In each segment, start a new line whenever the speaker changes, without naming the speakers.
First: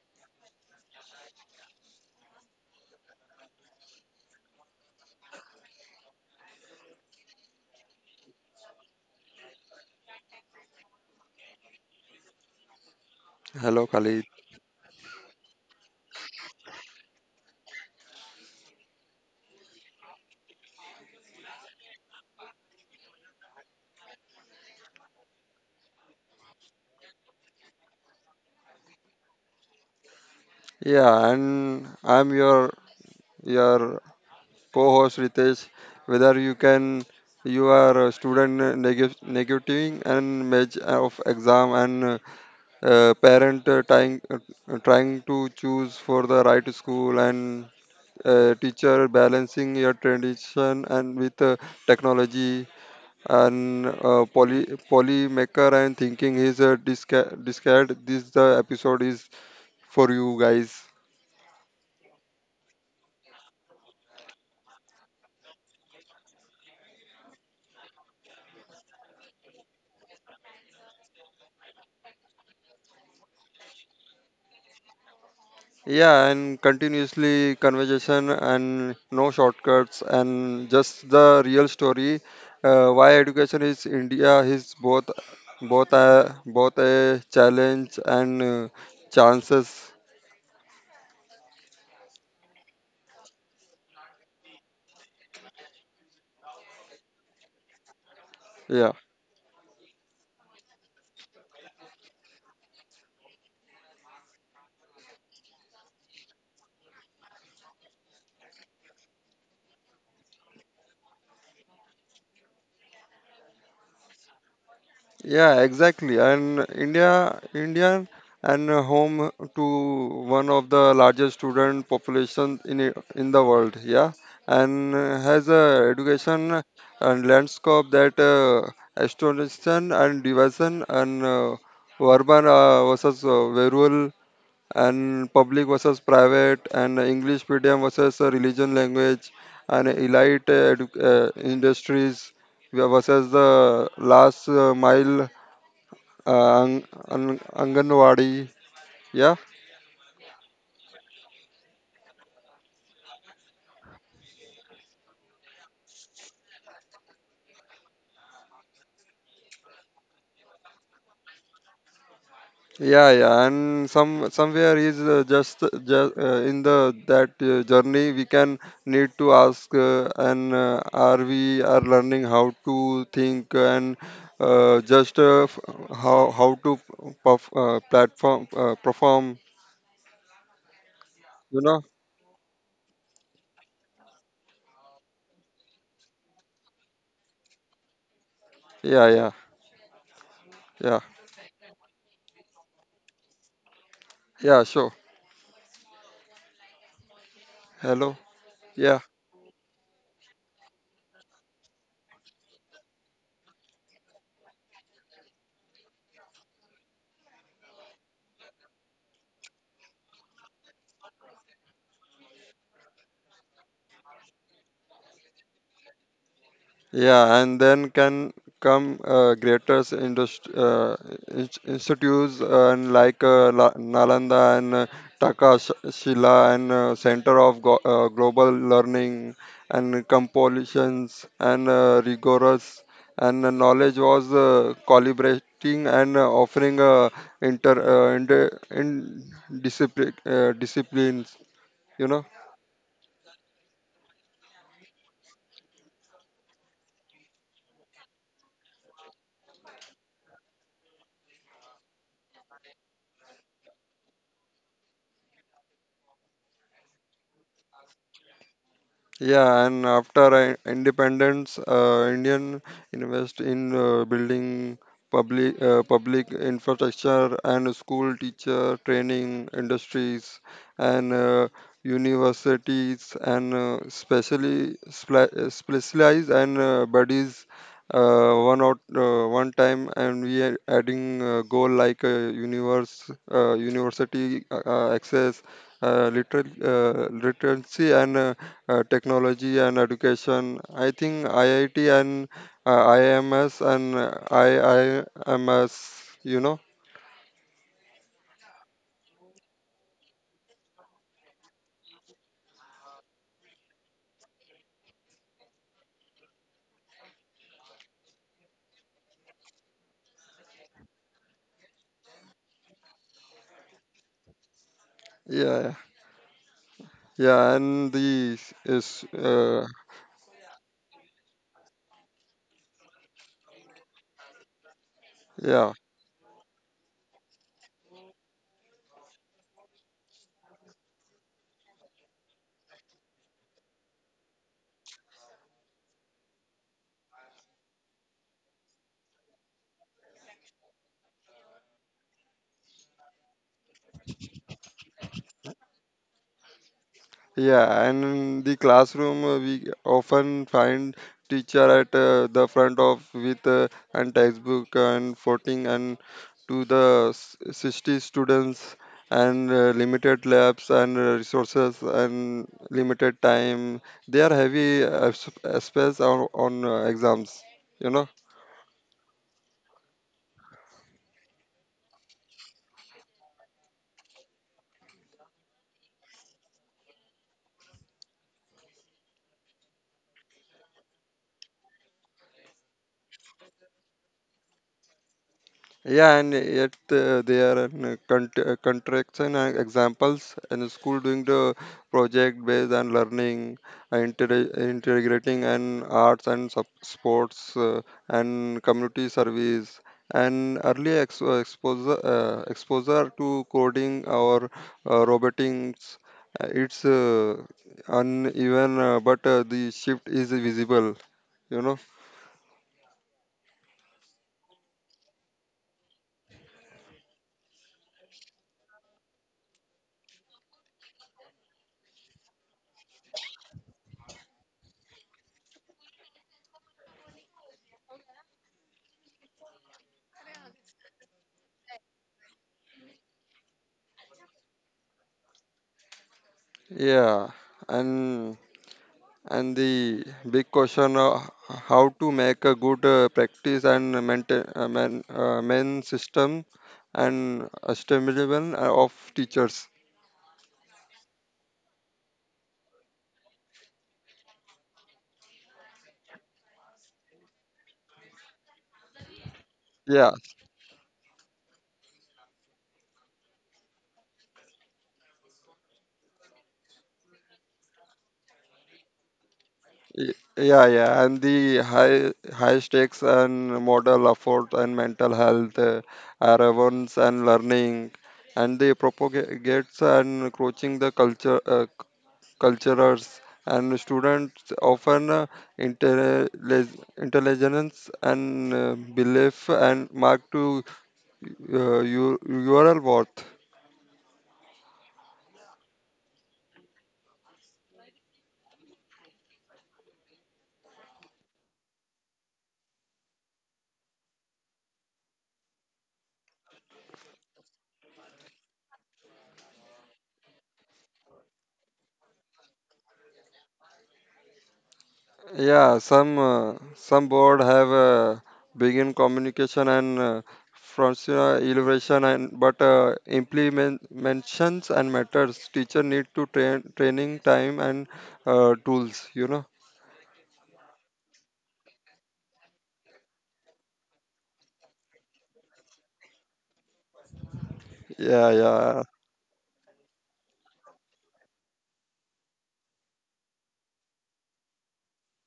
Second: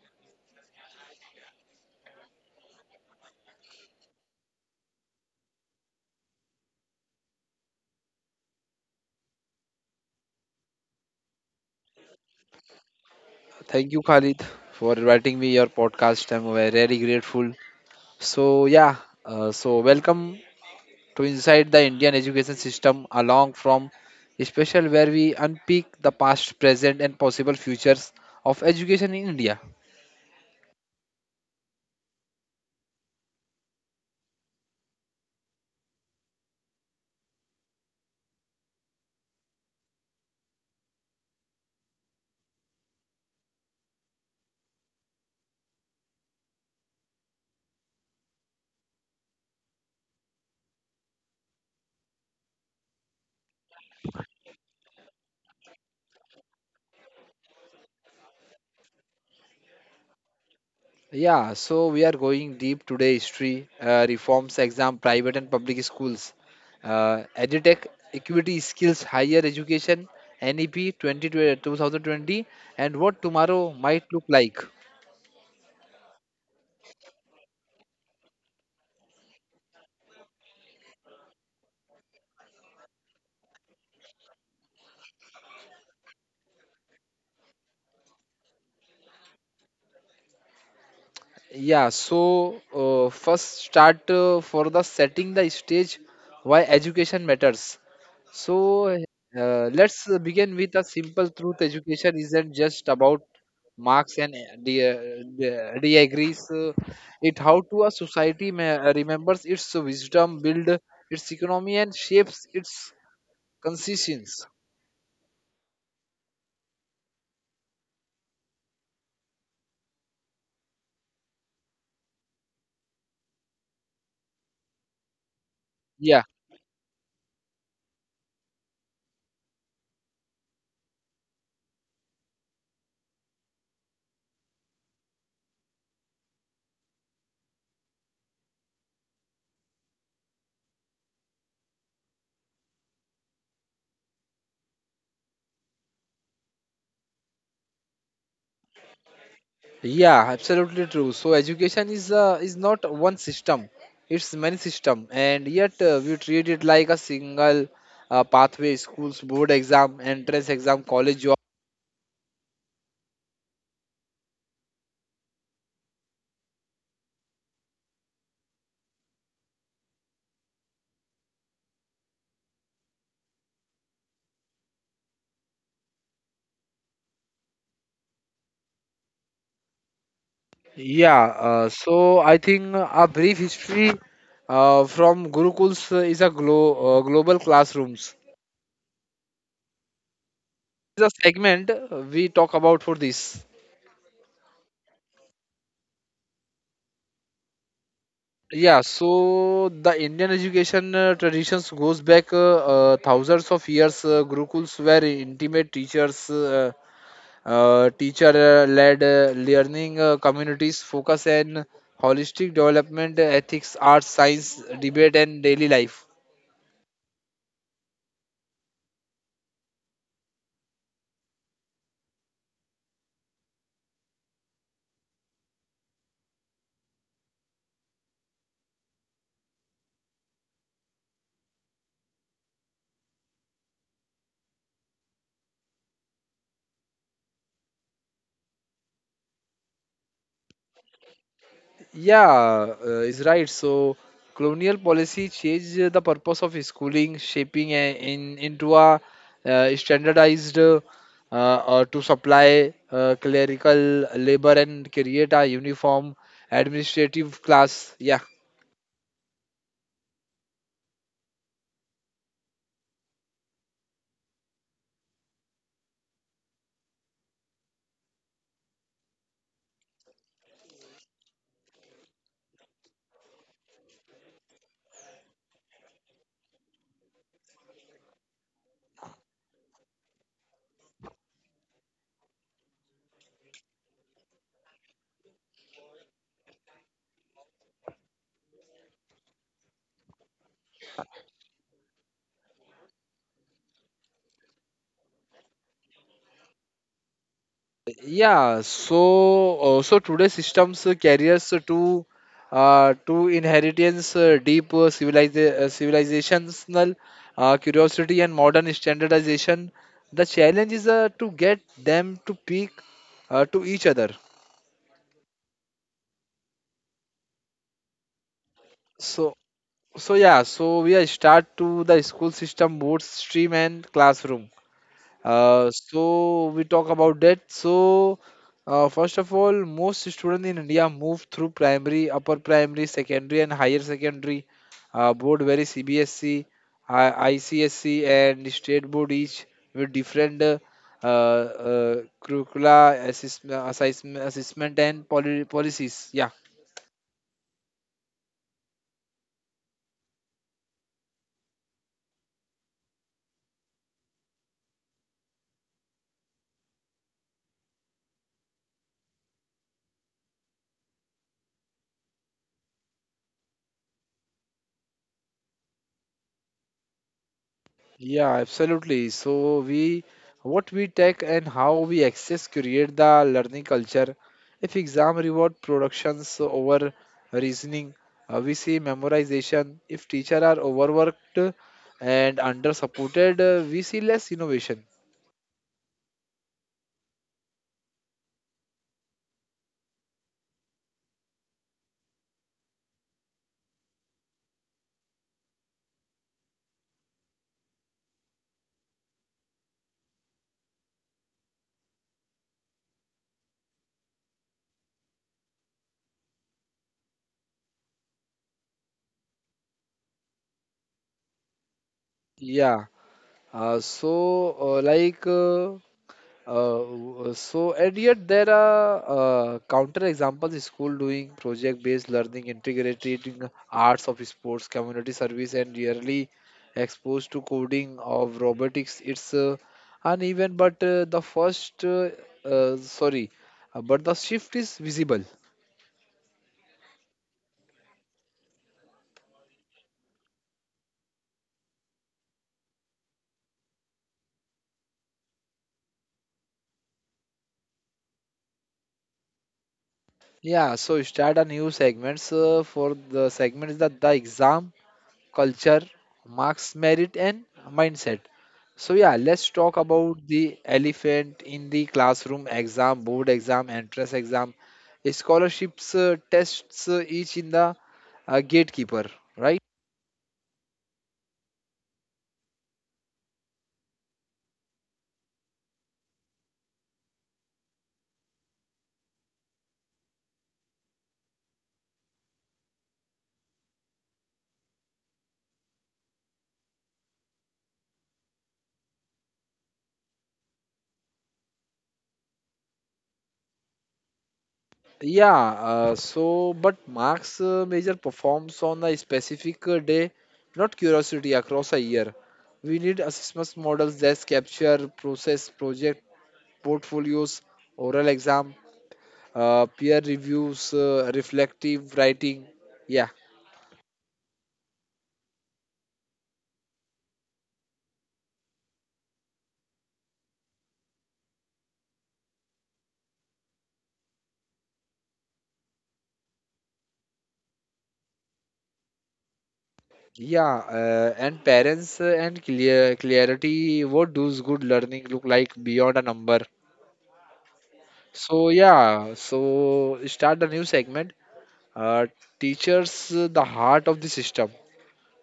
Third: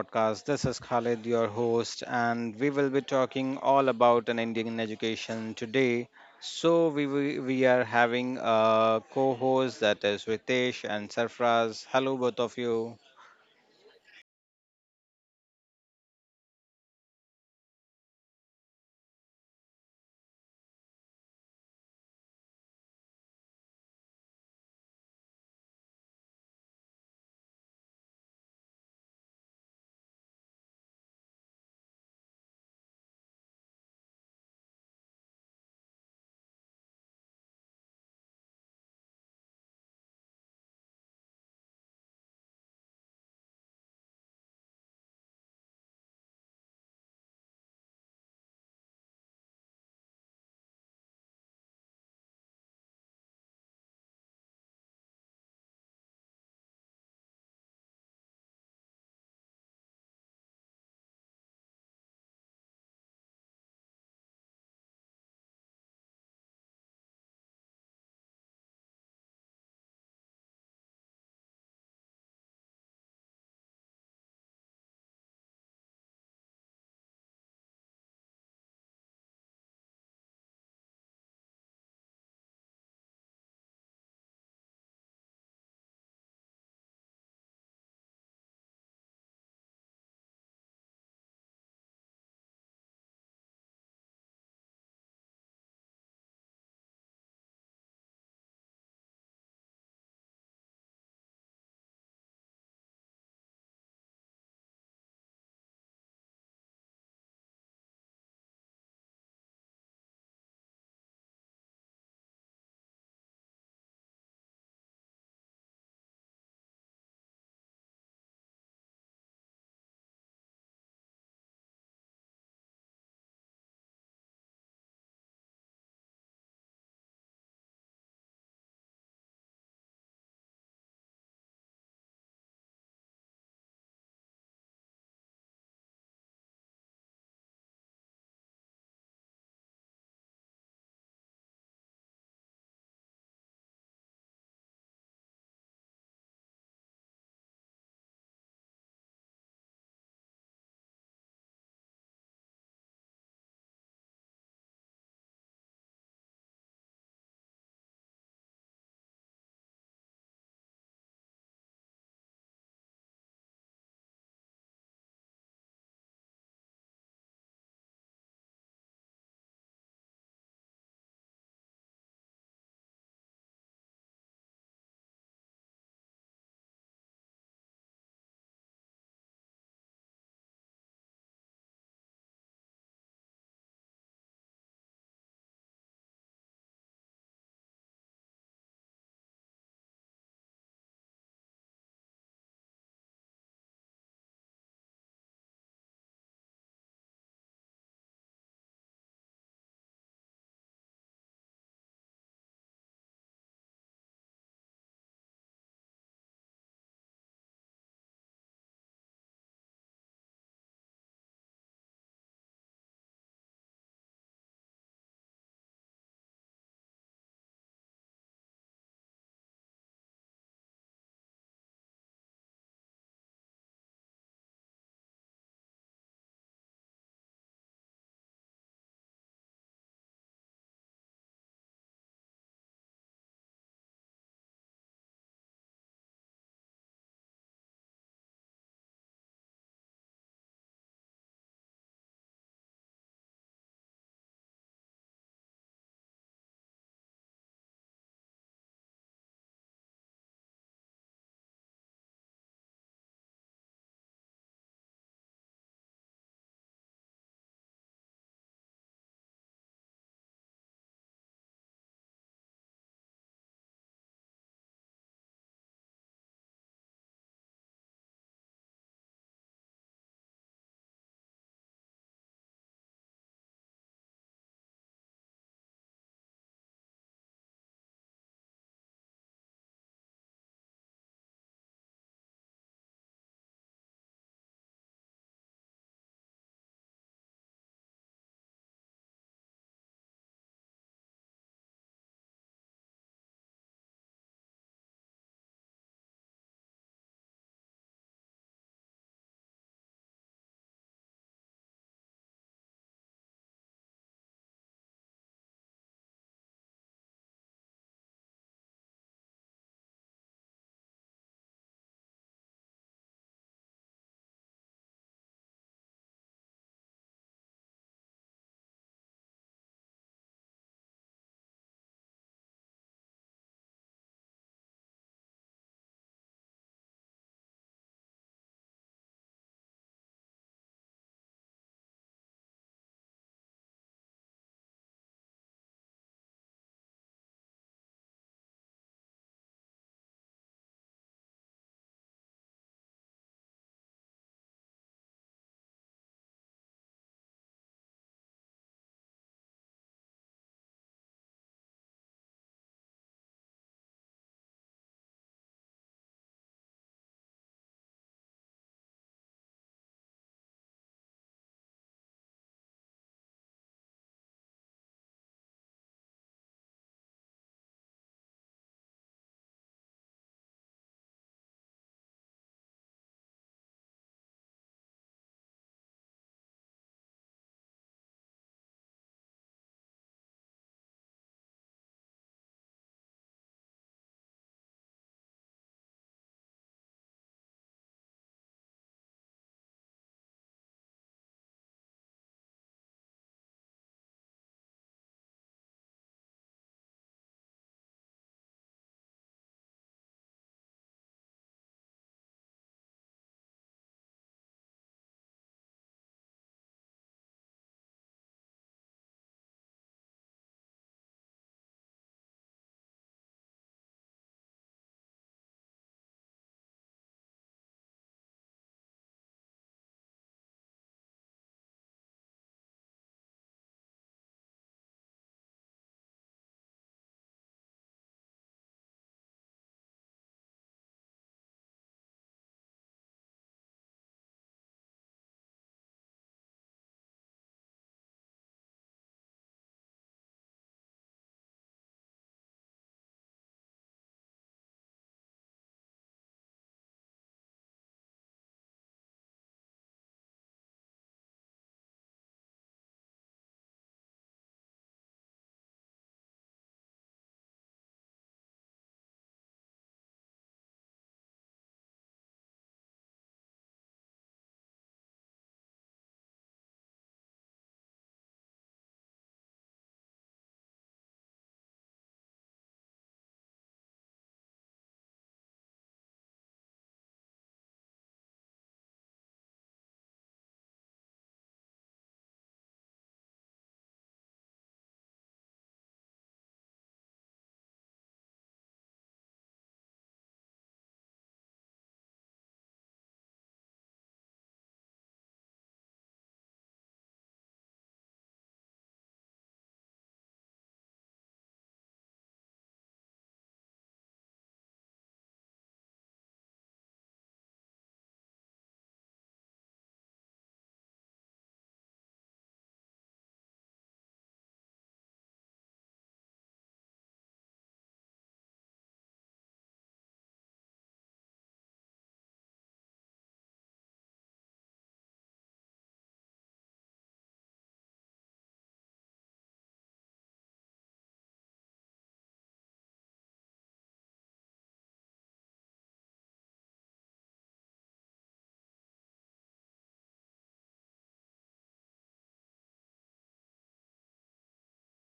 podcast. This is Khalid, your host, and we will be talking all about an Indian education today. So we are having a co-host that is Ritesh and Sarfraz. Hello, both of you.
Hello,
Thank you,
Khalid.
Khalid, for inviting me your podcast. I'm very grateful. So yeah, so welcome to Inside the Indian Education System, along from special where we unpick the past, present, and possible futures of education in India.
Yeah, and I'm your co-host Ritesh. Whether you can you are a student negating and match of exam and parent trying trying to choose for the right school and teacher balancing your tradition and with technology and poly maker and thinking is a discard this the episode is for you guys.
Yeah, so we are going deep today: history, reforms, exam, private and public schools, edutech, equity, skills, higher education, NEP 2020, 2020, and what tomorrow might look like.
Yeah, and continuously conversation and no shortcuts and just the real story. Why education is India is both a challenge and chances.
First start for the setting the stage why education matters. So
Yeah.
let's begin with a simple truth. Education isn't just about marks and degrees. It how to a society remembers its wisdom, build its economy, and shapes its conscience.
Yeah, exactly. And and home to one of the largest student population in in the world. Yeah, and has a education and landscape that astonishing and division and urban versus rural and public versus private and English medium versus religion language and elite industries versus the last mile uh, ang, Anganwadi. Yeah,
Yeah, absolutely true. So education is not one system; it's many system, and yet we treat it like a single pathway: schools, board exam, entrance exam, college job.
yeah, yeah. And somewhere is just in the that journey we can need to ask and are we are learning how to think and uh, just uh, f- how to perf- platform perform.
Yeah.
You
Uh,
know?
so I think a brief history from Gurukuls is a global classrooms.
Yeah, yeah, yeah,
This a segment we talk about for this.
yeah. Sure. Hello.
Yeah,
Yeah.
so the Indian education traditions goes back thousands of years. Gurukuls were intimate teachers, teacher-led learning communities focus on holistic development, ethics, arts, science, debate, and daily life.
Yeah, and then can come greater institutes and like Nalanda and Takashila and Center of Global Learning and compilations and rigorous and the knowledge was collaborating and offering inter inter- in discipline disciplines. You know.
Yeah, is right. So colonial policy changed the purpose of schooling, shaping a, in into a standardized to supply clerical labor and create a uniform administrative class. Yeah.
Yeah, and after independence, Indian invest in building public infrastructure and school teacher training industries and universities and specially specialized and bodies one time and we are adding goal like universe university access literacy and technology and education. I think IIT and IMS and IIMS, you know,
So today systems carriers to inheritance deep civilizational curiosity and modern standardization. The challenge is to get them to peak to each other.
yeah, yeah. Yeah, and the is
So so we are start to the school system, both stream and classroom.
yeah.
So we talk about that. So first of all, most students in India move through primary, upper primary, secondary, and higher secondary board. Very CBSC, ICSC, and state board each with different curricula, assessment, and policies. Yeah.
Yeah, and in the classroom, we often find teacher at the front of with and textbook and voting and to the 60 students and limited labs and resources and limited time. They are heavy space on exams, you know.
Yeah, absolutely. So we what we take and how we access create the learning culture. If exam reward productions over reasoning, we see memorization. If teacher are overworked and under supported, we see less innovation.
Yeah, and yet they are an, cont- contraction and examples and school doing the project based on learning, integrating and arts and sports and community service and early exposure to coding or robotics. It's uneven, but the shift is visible. You know.
Yeah. So like. So and yet there are counter examples school doing project based learning integrating arts of sports community service and yearly exposed to coding of robotics it's uneven but the first sorry but the shift is visible.
Yeah, and. And the big question: How to make a good practice and maintain main system and sustainable of teachers.
Yeah so start a new segments for the segments that the exam culture, marks, merit, and mindset. So, yeah, let's talk
Yeah,
about the elephant in the classroom exam, board exam, entrance exam, scholarships, tests, each in the gatekeeper, right?
yeah, yeah, and the high stakes and model effort and mental health, relevance and learning, and the propagates and coaching the cultures, and students often intelli- intelligence and belief and mark to your URL worth.
Yeah, so but marks measure performs on a specific day, not curiosity across a year. We need assessment models that capture process, project, portfolios, oral exam, peer reviews, reflective writing. Yeah,
Yeah, some board have begin communication and frontier elevation and but implementations and matters. Teacher need to train training time and tools. You know.
yeah, and parents and clear clarity. What does good learning look like beyond a number?
Yeah,
So
yeah.
yeah, so start a new segment. Uh, Teachers, the heart of the system.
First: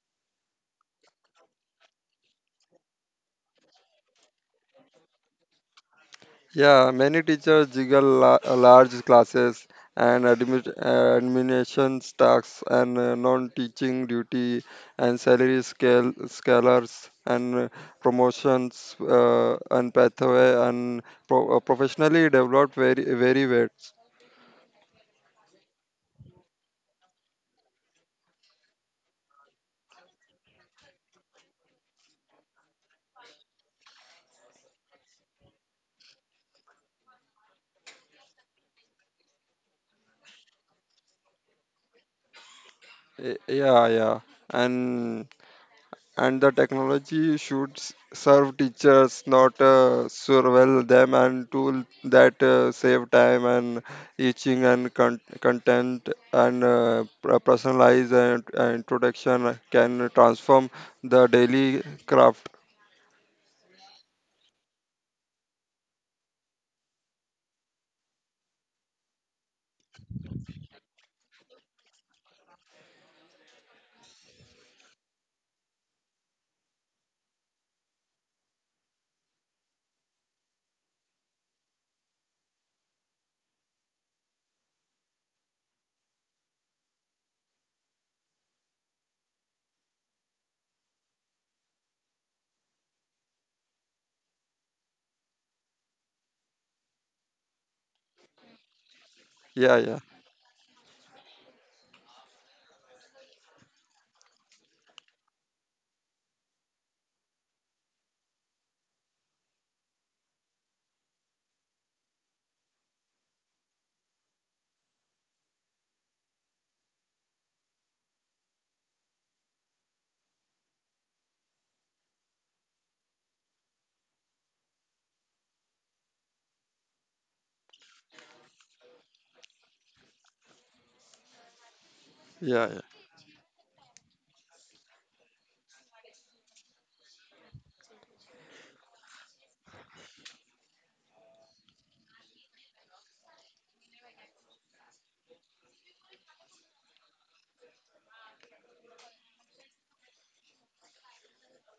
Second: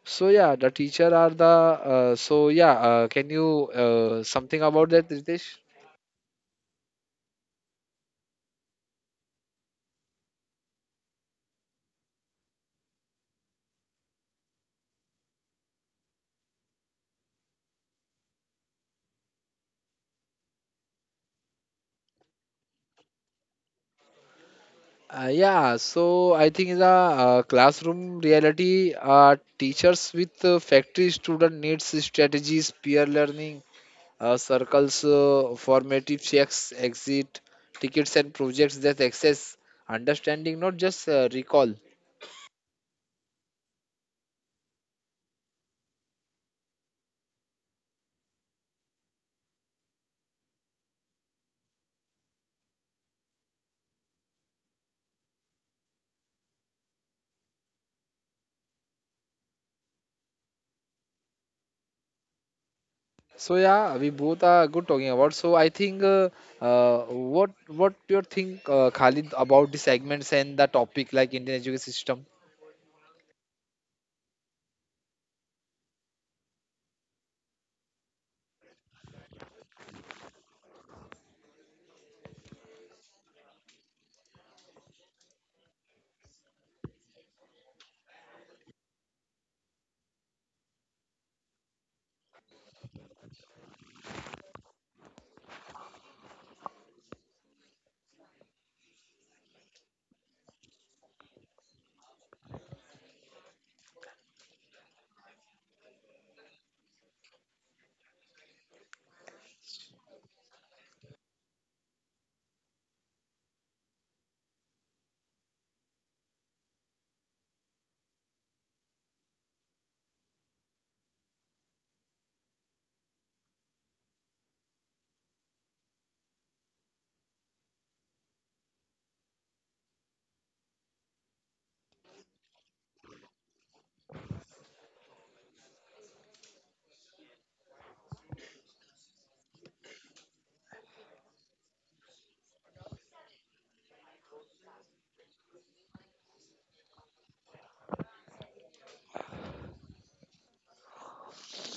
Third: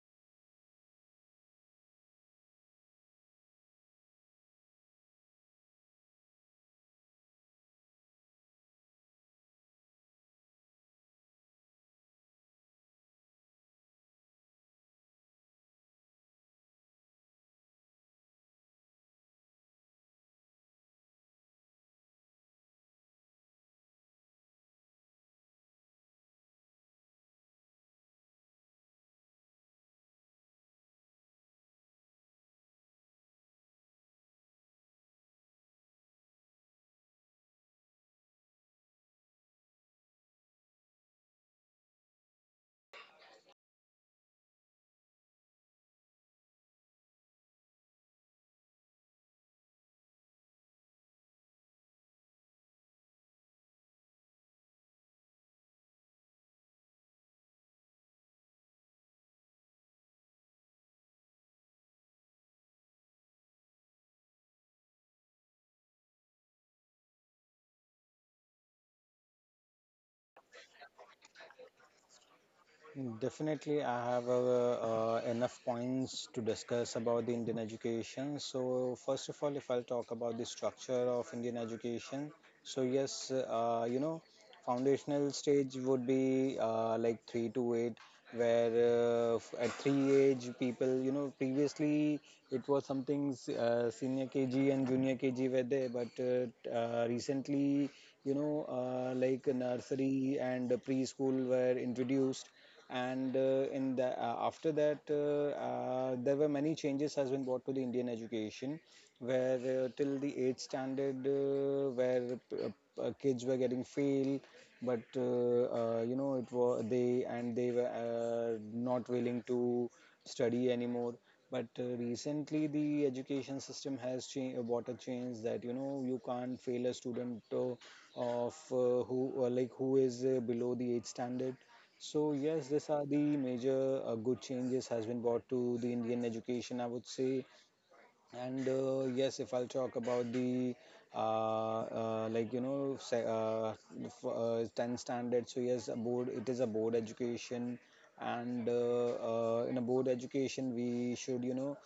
So yeah, the teacher are the. Can you something about that, Ritesh?
Yeah, many teachers juggle large classes and administration tasks and non-teaching duty and salary scale scalars and promotions and pathway and professionally developed very well.
Yeah, so I think in the classroom reality, teachers with factory student needs strategies, peer learning, circles, formative checks, exit, tickets and projects that access understanding, not just recall.
Yeah, yeah, and and the technology should serve teachers not surveil them and tool that save time and teaching and content and personalize and introduction can transform the daily craft.
So yeah, we both are good talking about. So I think what do you think, Khalid, about the segments and the topic like Indian education system?
Definitely, I have enough points to discuss about the Indian education. So, first of all, if I'll talk about the structure of Indian education, so yes, you know, foundational stage would be like three to eight, where at three age people, you know, previously it was something senior KG and junior KG were there, but recently, you know, like
Yeah, yeah,
nursery and preschool were introduced, and in the after that there were many changes has been brought to the Indian education, where till the 8th standard where kids were getting fail, but you know, it was they, and they were not willing to study anymore. But recently the education system has changed, brought a change that you know you can't fail a student of who like who is below the 8th standard. So yes,
yeah, yeah,
these are the major good changes has been brought to the Indian education, I would say. And yes, if I'll talk about the like you know 10 standards, so yes, a board education, and in a board education we should, you know,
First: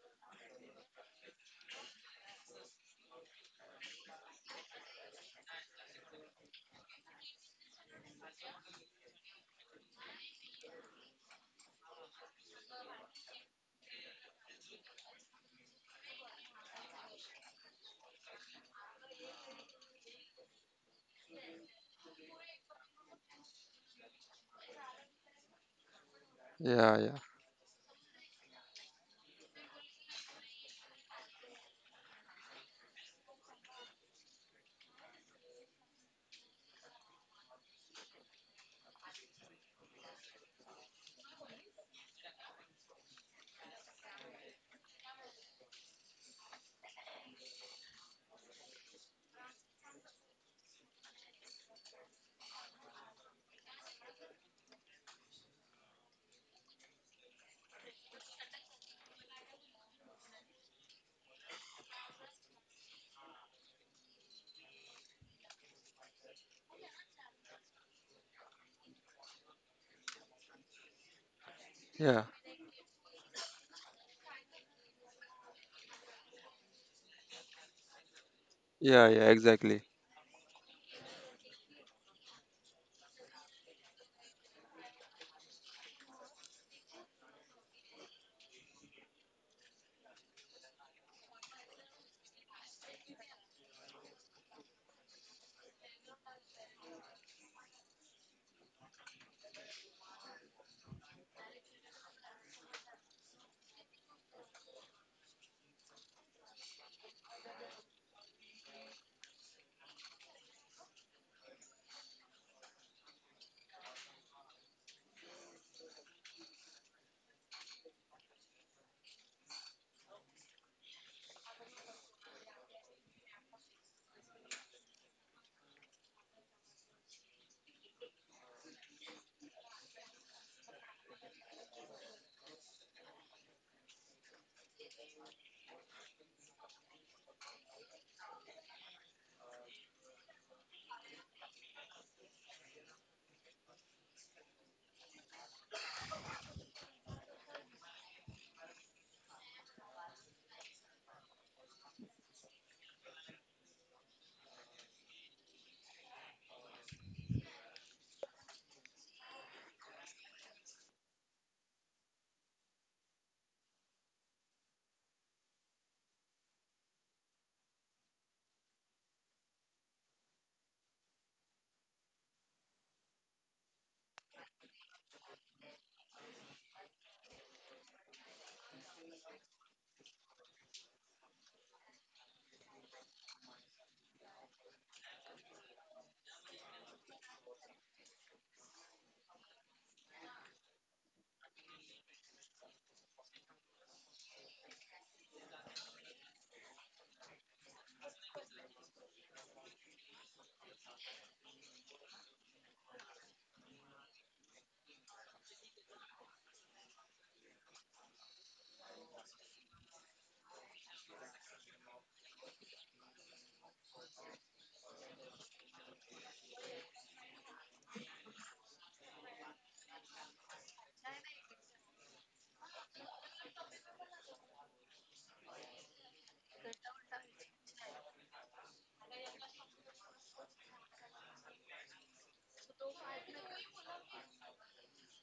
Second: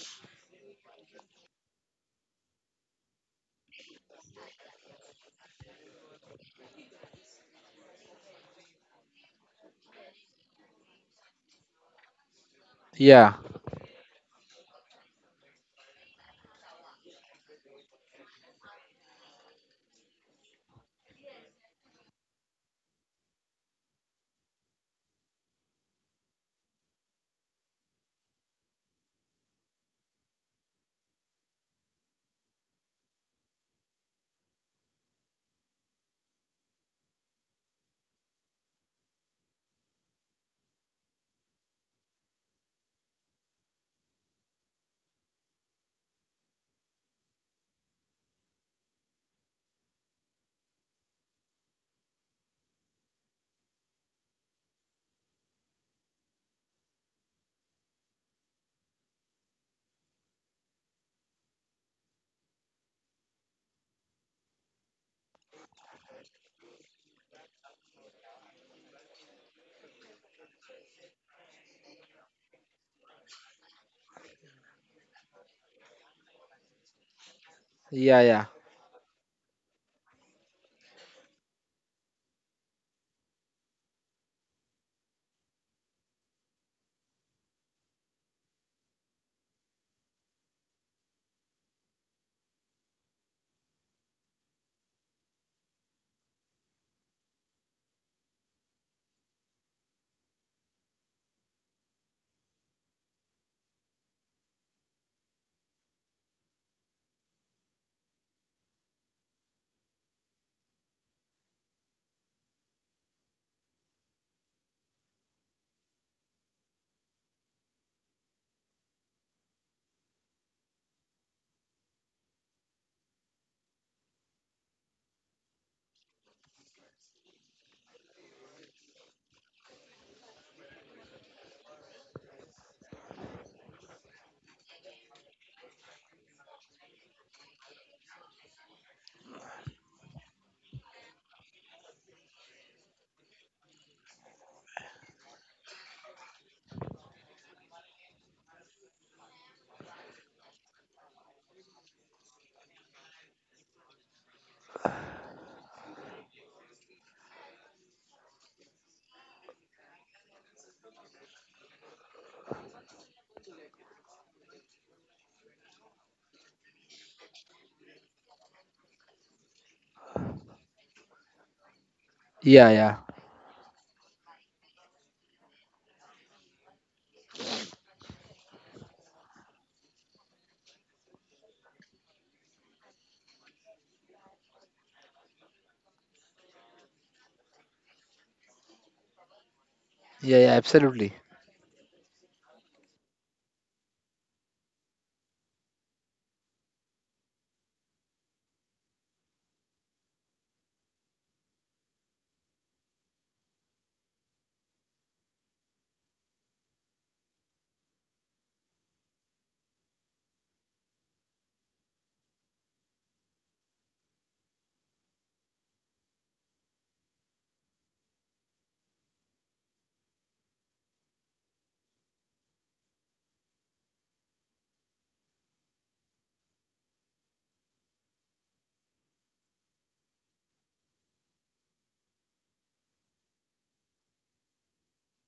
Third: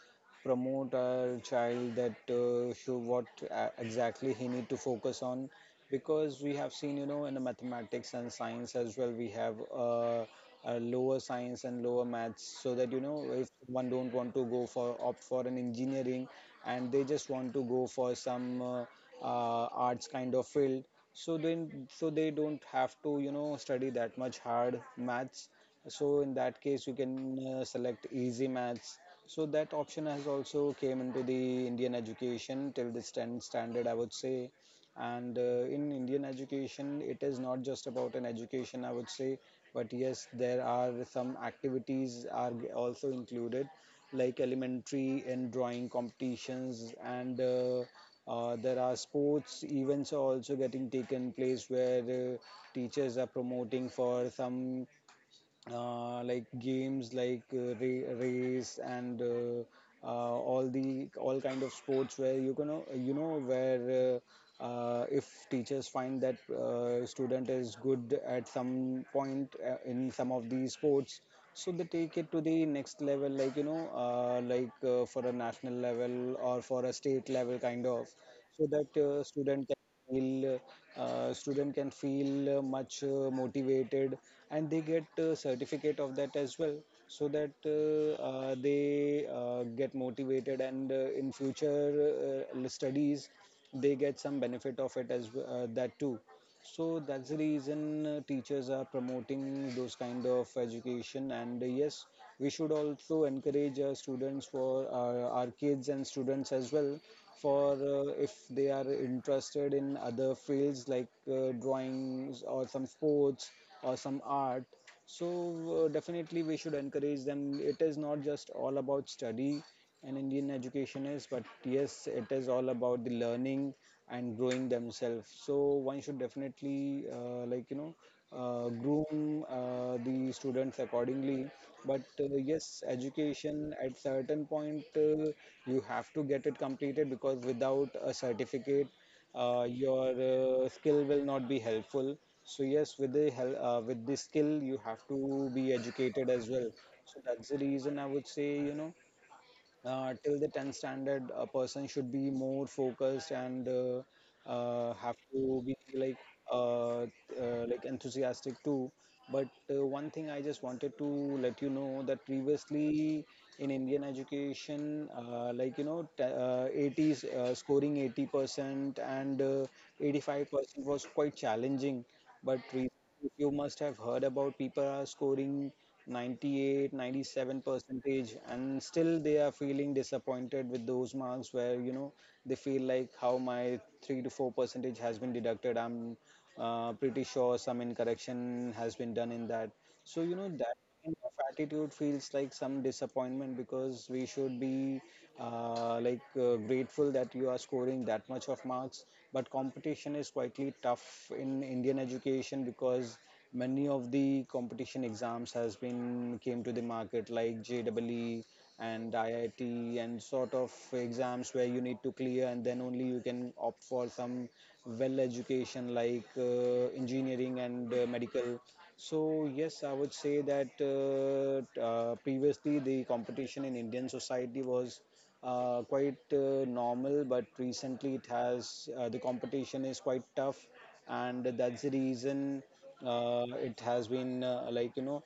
promote our child, that show what exactly he need to focus on. Because we have seen, you know, in the mathematics and science as well, we have lower science and lower maths, so that you know,
Yeah,
if one don't want to go for opt for an engineering, and they just want to go for some arts kind of field, so then so they don't have to, you know, study that much hard maths. So in that case you
yeah, yeah,
can select easy maths. So that option has also came into the Indian education till the 10 standard, I would say. And in Indian education it is not just about an education, I would say, but yes, there are some activities are also included, like elementary and drawing competitions. And there are sports events are also getting taken place, where teachers are promoting for some like games, like race and all the all kind of sports, where you can, you know, where if teachers find that student is good at some point in some of these sports, so they take
yeah,
it to the next level, like you know, like for a national level or for a state level kind of.
yeah, yeah,
So that
yeah, yeah, exactly,
feel student can feel much motivated, and they get a certificate of that as well. So that they get motivated, and in future studies they get some benefit of it as that too. So that's the reason teachers are promoting those kind of education. And yes, we should also encourage our students, for our kids and students as well, for if they are interested in other fields, like drawings or some sports or some art. So definitely we should encourage them. It is not just all about study in Indian education is, but yes, it is all about the learning and growing themselves. So one should definitely like you know, groom the students accordingly. But yes, education at certain point, you have to get it completed, because without a certificate, your skill will not be helpful. So yes, with the with the skill, you have to be educated as well. So that's the reason I would say, you know, till the 10th standard a person should be more focused, and have to be like enthusiastic too. But one thing I just wanted to let you know, that previously in Indian education, like you know, 80s, scoring 80% and 85% was quite challenging. But
yeah,
recently
yeah,
you must have heard about people are scoring 98 97 percentage, and still they are feeling disappointed with those marks, where you know they feel like how my 3 to 4 percentage has been deducted. I'm pretty sure some incorrection has been done in that. So you
yeah,
know
yeah,
that
absolutely.
kind of attitude feels like some disappointment, because we should be like grateful that you are scoring that much of marks. But competition is quietly tough in Indian education, because many of the competition exams has been came to the market, like JWE and IIT and sort of exams, where you need to clear and then only you can opt for some well education, like engineering and medical. So yes, I would say that previously the competition in Indian society was quite normal, but recently it has the competition is quite tough. And that's the reason it has been like you know,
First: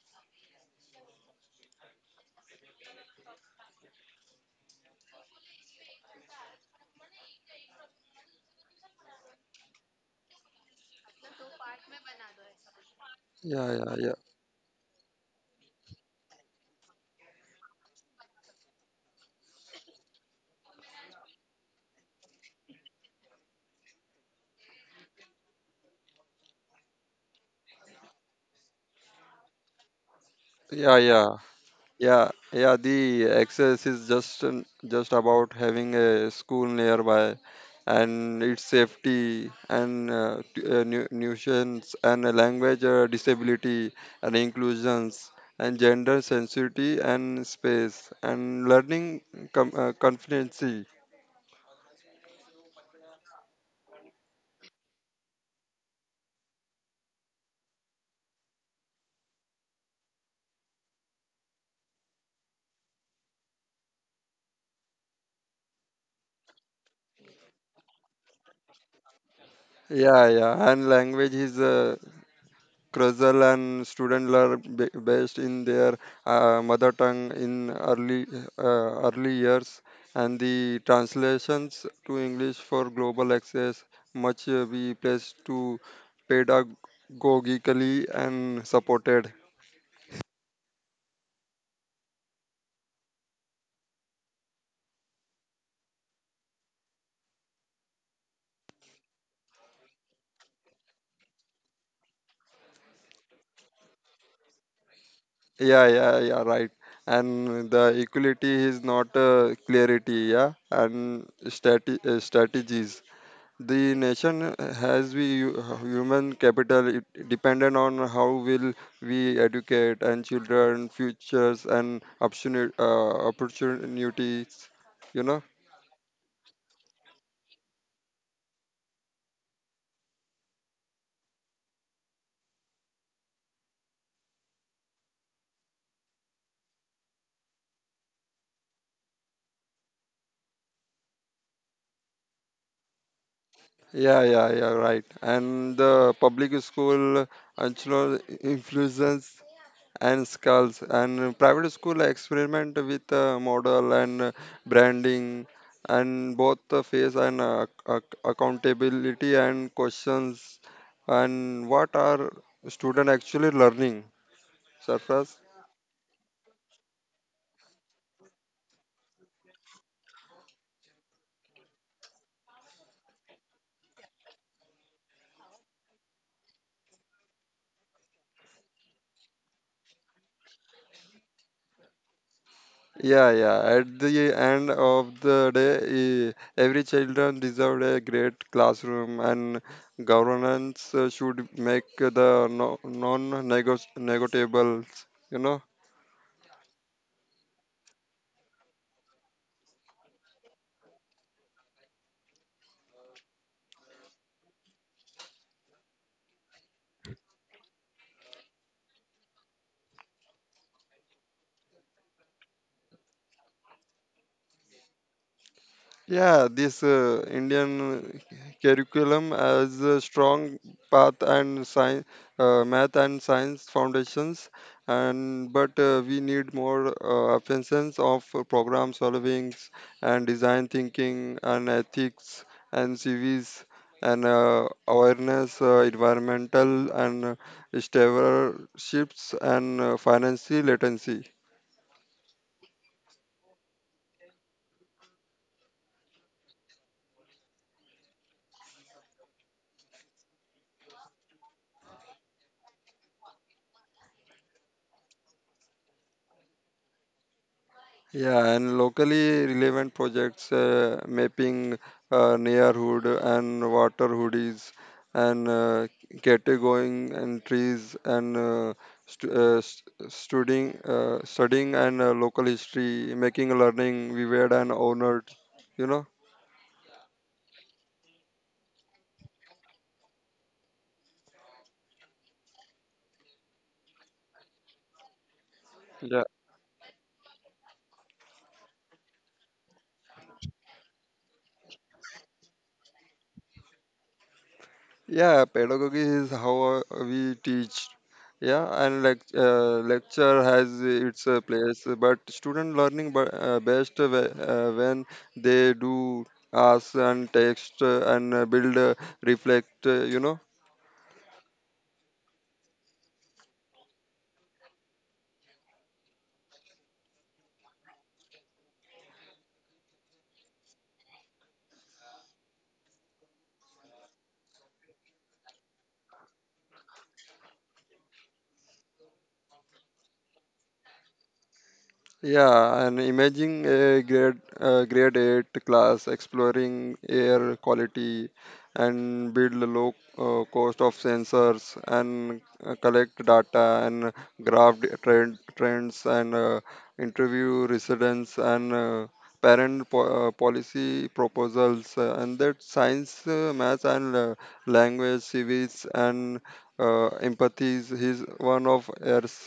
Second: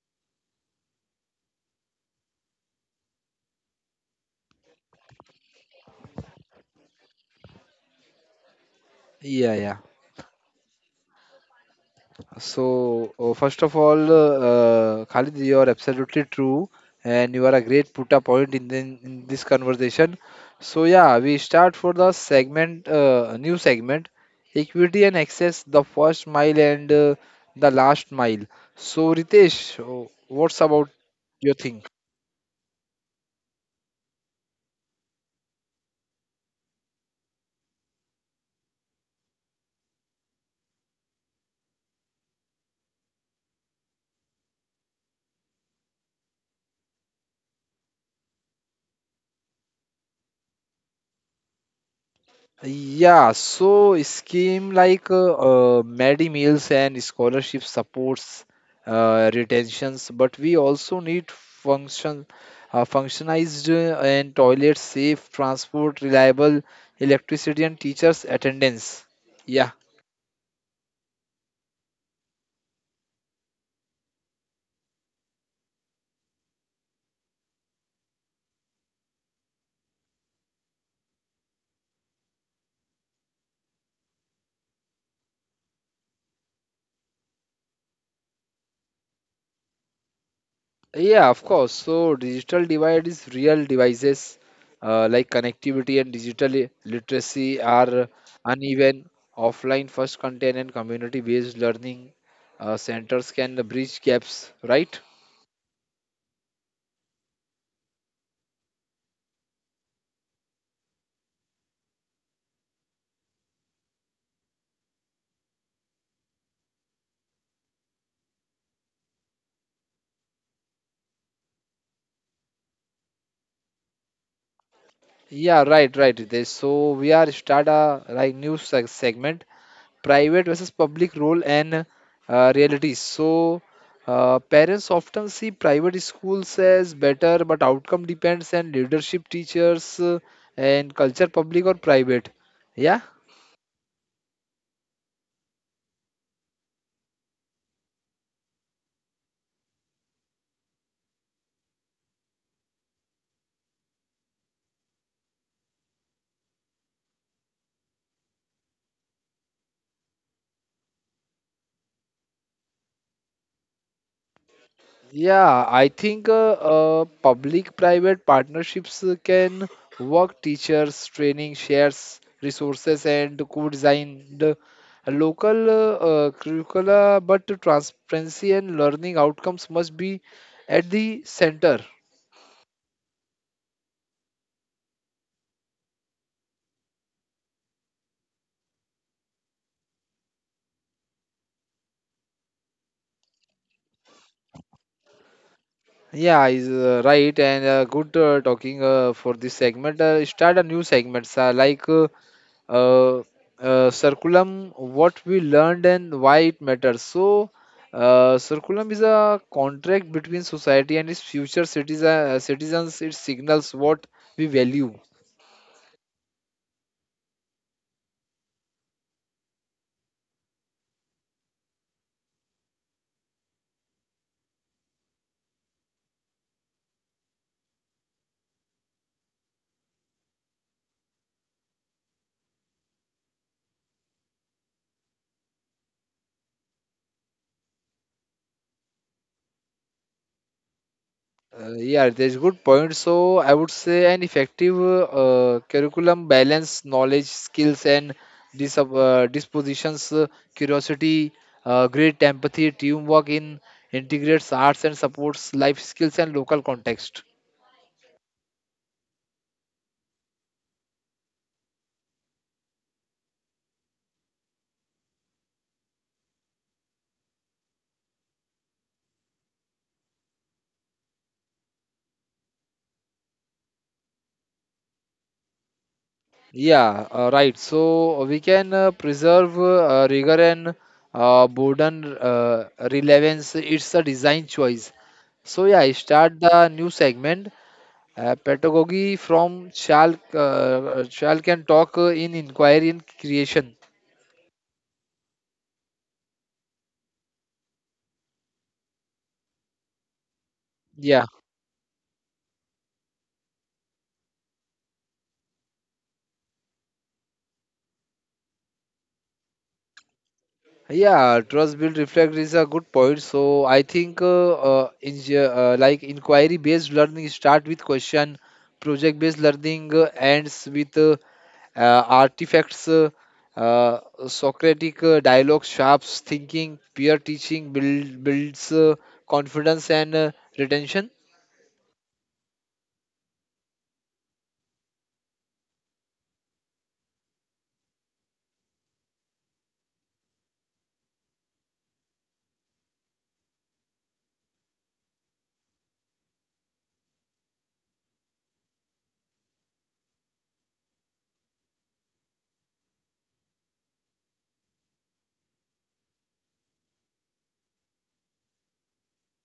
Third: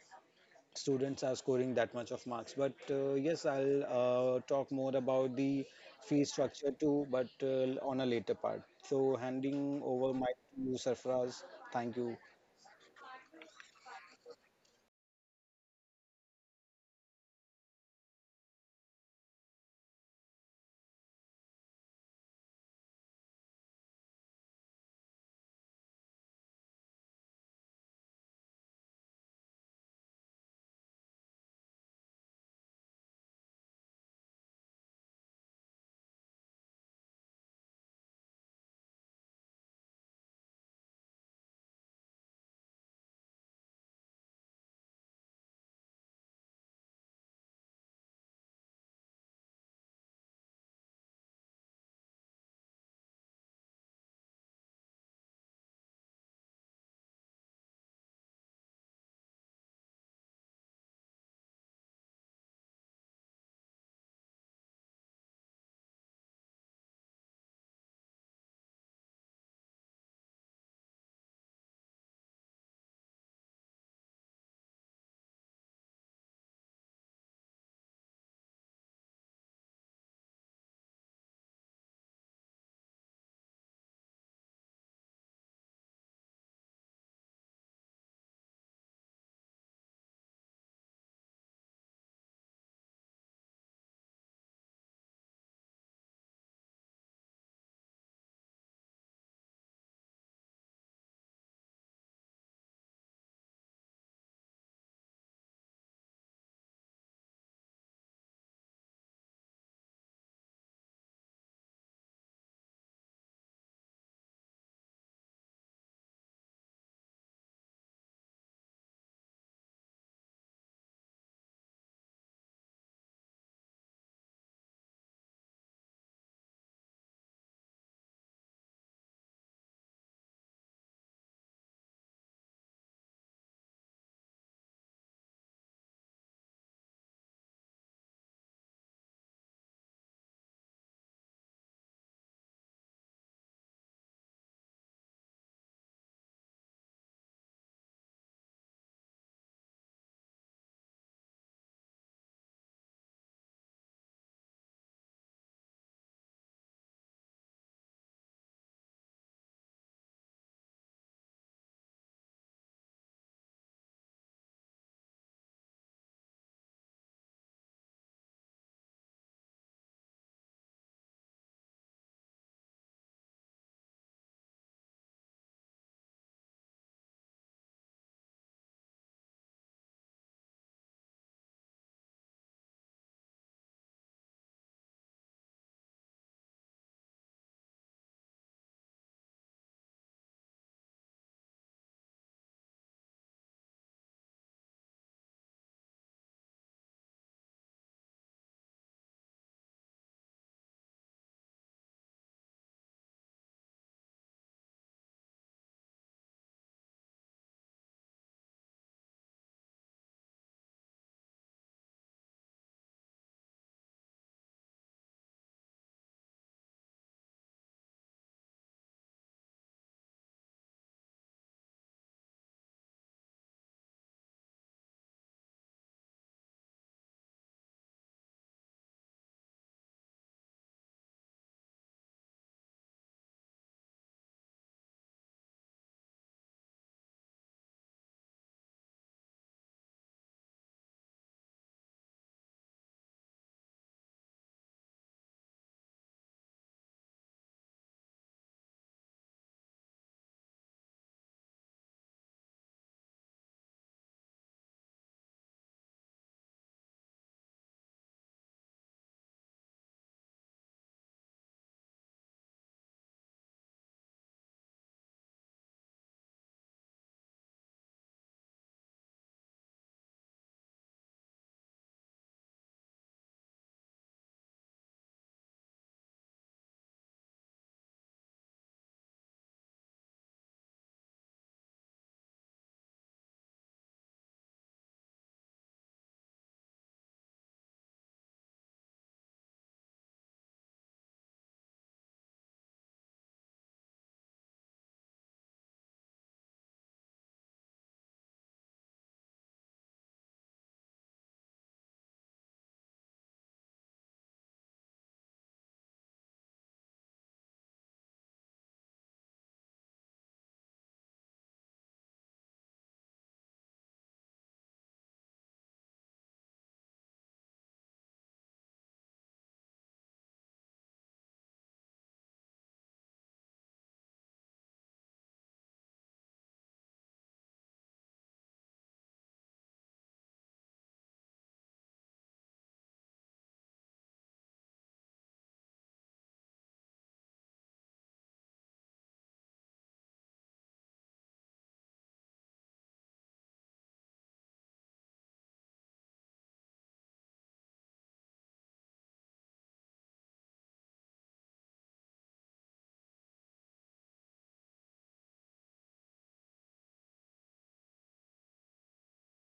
students are scoring that much of marks. But yes, I'll talk more about the fee structure too, but on a later part. So
Yeah, yeah.
handing over my to Sarfaraz, thank you.
So, first
yeah,
of
yeah,
all,
yeah,
Khalid, you are absolutely true, and you are a great put a point in, the, in this conversation. So, yeah, we start for the segment, new segment, equity and access, the first mile and the last mile. So, Ritesh, what's about
yeah, yeah.
your thing?
Yeah, yeah, the access is just about having a school nearby and its safety and nuisance and language disability and inclusions and gender sensitivity and space and learning competency.
Yeah, so scheme like Medi Meals and scholarship supports retentions, but we also need function, functionized and toilets, safe transport, reliable electricity, and teachers' attendance. Yeah.
Yeah, yeah, and language is Krusal and students learn best in their mother tongue in early years, and the translations to English for global access much be placed to pedagogically and supported.
Yeah, of course. So digital divide is real devices like connectivity and digital literacy are uneven. Offline first content and community-based learning centers can bridge gaps, right?
Yeah, yeah, yeah, right. And the equality is not clarity, yeah, and strategies. The nation has we human capital it dependent on how will we educate and children futures and opportunities. You know.
Yeah, right, right. They, so we are start a like new segment private versus public role and realities. So, parents often see private schools as better, but outcome depends on leadership, teachers, and culture, public or private. Yeah.
Yeah, yeah, yeah, right. And the public school actually influences and skulls and private school experiment with model and branding and both the face and accountability and questions and what are student actually learning surface.
Yeah, I think public-private partnerships can work teachers, training, shares, resources, and co-design the local curricula, but transparency and learning outcomes must be at the center.
Yeah, yeah, at the end of the day, eh, every children deserve a great classroom and governance should make the no, non negotiables, you know.
Yeah, is Right and good talking for this segment. Start a new segments like uh, circulum what we learned and why it matters. So circulum is a contract between society and its future citizen, citizens. It signals what we value.
Yeah, this Indian curriculum has a strong path and science, math and science foundations, and but we need more emphasis of program solving and design thinking and ethics and CVs and awareness, environmental and stewardship and financial literacy.
Yeah that's good point, so I would say an effective curriculum balance knowledge skills and dispositions curiosity great empathy teamwork in integrates arts and supports life skills and local context.
Yeah, and locally relevant projects, mapping neighborhood and water hoodies and categorizing and trees and studying and local history, making learning vivid and honored. You know.
Yeah, right. So we can preserve rigor and boredom relevance. It's a design choice. So yeah, I start the new segment. Pedagogy from Shal can talk in inquiry and creation.
Yeah, pedagogy is how we teach. Yeah, and lecture has its
Yeah,
place, but student learning best when they do ask and text and build, reflect. You know.
yeah. Trust build reflect is a good point. So I think like inquiry based learning start with question, project based learning ends with artifacts, uh, Socratic dialogue, sharps thinking, builds confidence and retention.
Yeah, and imagine a grade eight class exploring air quality and build a low cost of sensors and collect data and graph the trends and interview residents and parent policy proposals and that science, math and language, civics and empathies is one of ours.